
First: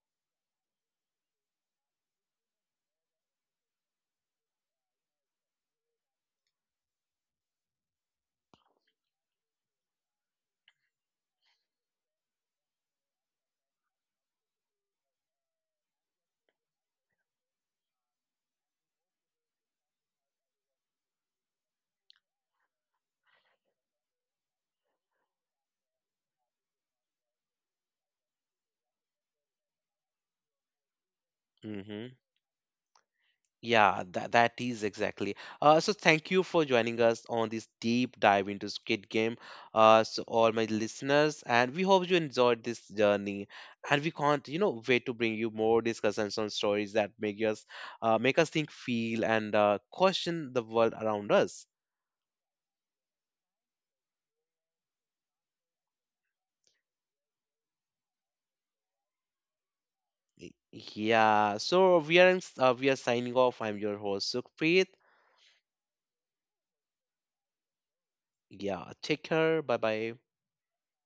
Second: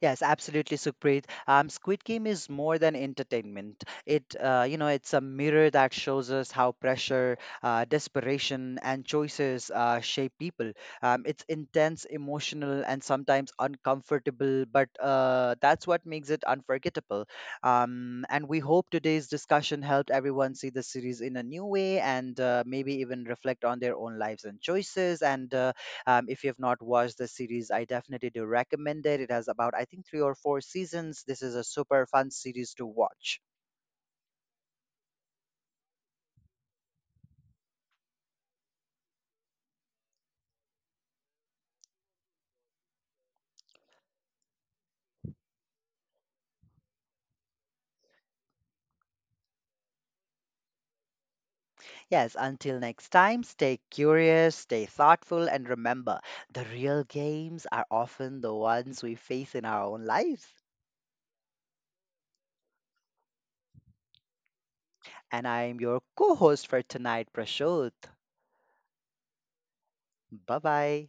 Speaker 2: Yes, absolutely, Sukhpreet. Squid Game is more than entertainment. It, you know, it's a mirror that shows us how pressure, desperation, and choices shape people. It's intense, emotional, and sometimes uncomfortable, but that's what makes it unforgettable. And we hope today's discussion helped everyone see the series in a new way and maybe even reflect on their own lives and choices. And if you have not watched the series, I definitely do recommend it. It has about, I think, three or four seasons. This is a super
Speaker 1: Hmm.
Speaker 2: fun series to watch.
Speaker 1: Yeah, that is exactly. So thank you for joining us on this deep dive into Squid Game. So all my listeners, and we hope you enjoyed this journey. And we can't, you know, wait to bring you more discussions on stories that make us think, feel, and question the world around us.
Speaker 2: Yes, until next time, stay curious, stay thoughtful, and remember the real games are often the ones we face in our own lives.
Speaker 1: Yeah. So we are, we are signing off. I'm your host Sukhpreet.
Speaker 2: And I am your co host for tonight, Prashant.
Speaker 1: Yeah. Take care. Bye bye.
Speaker 2: Bye bye.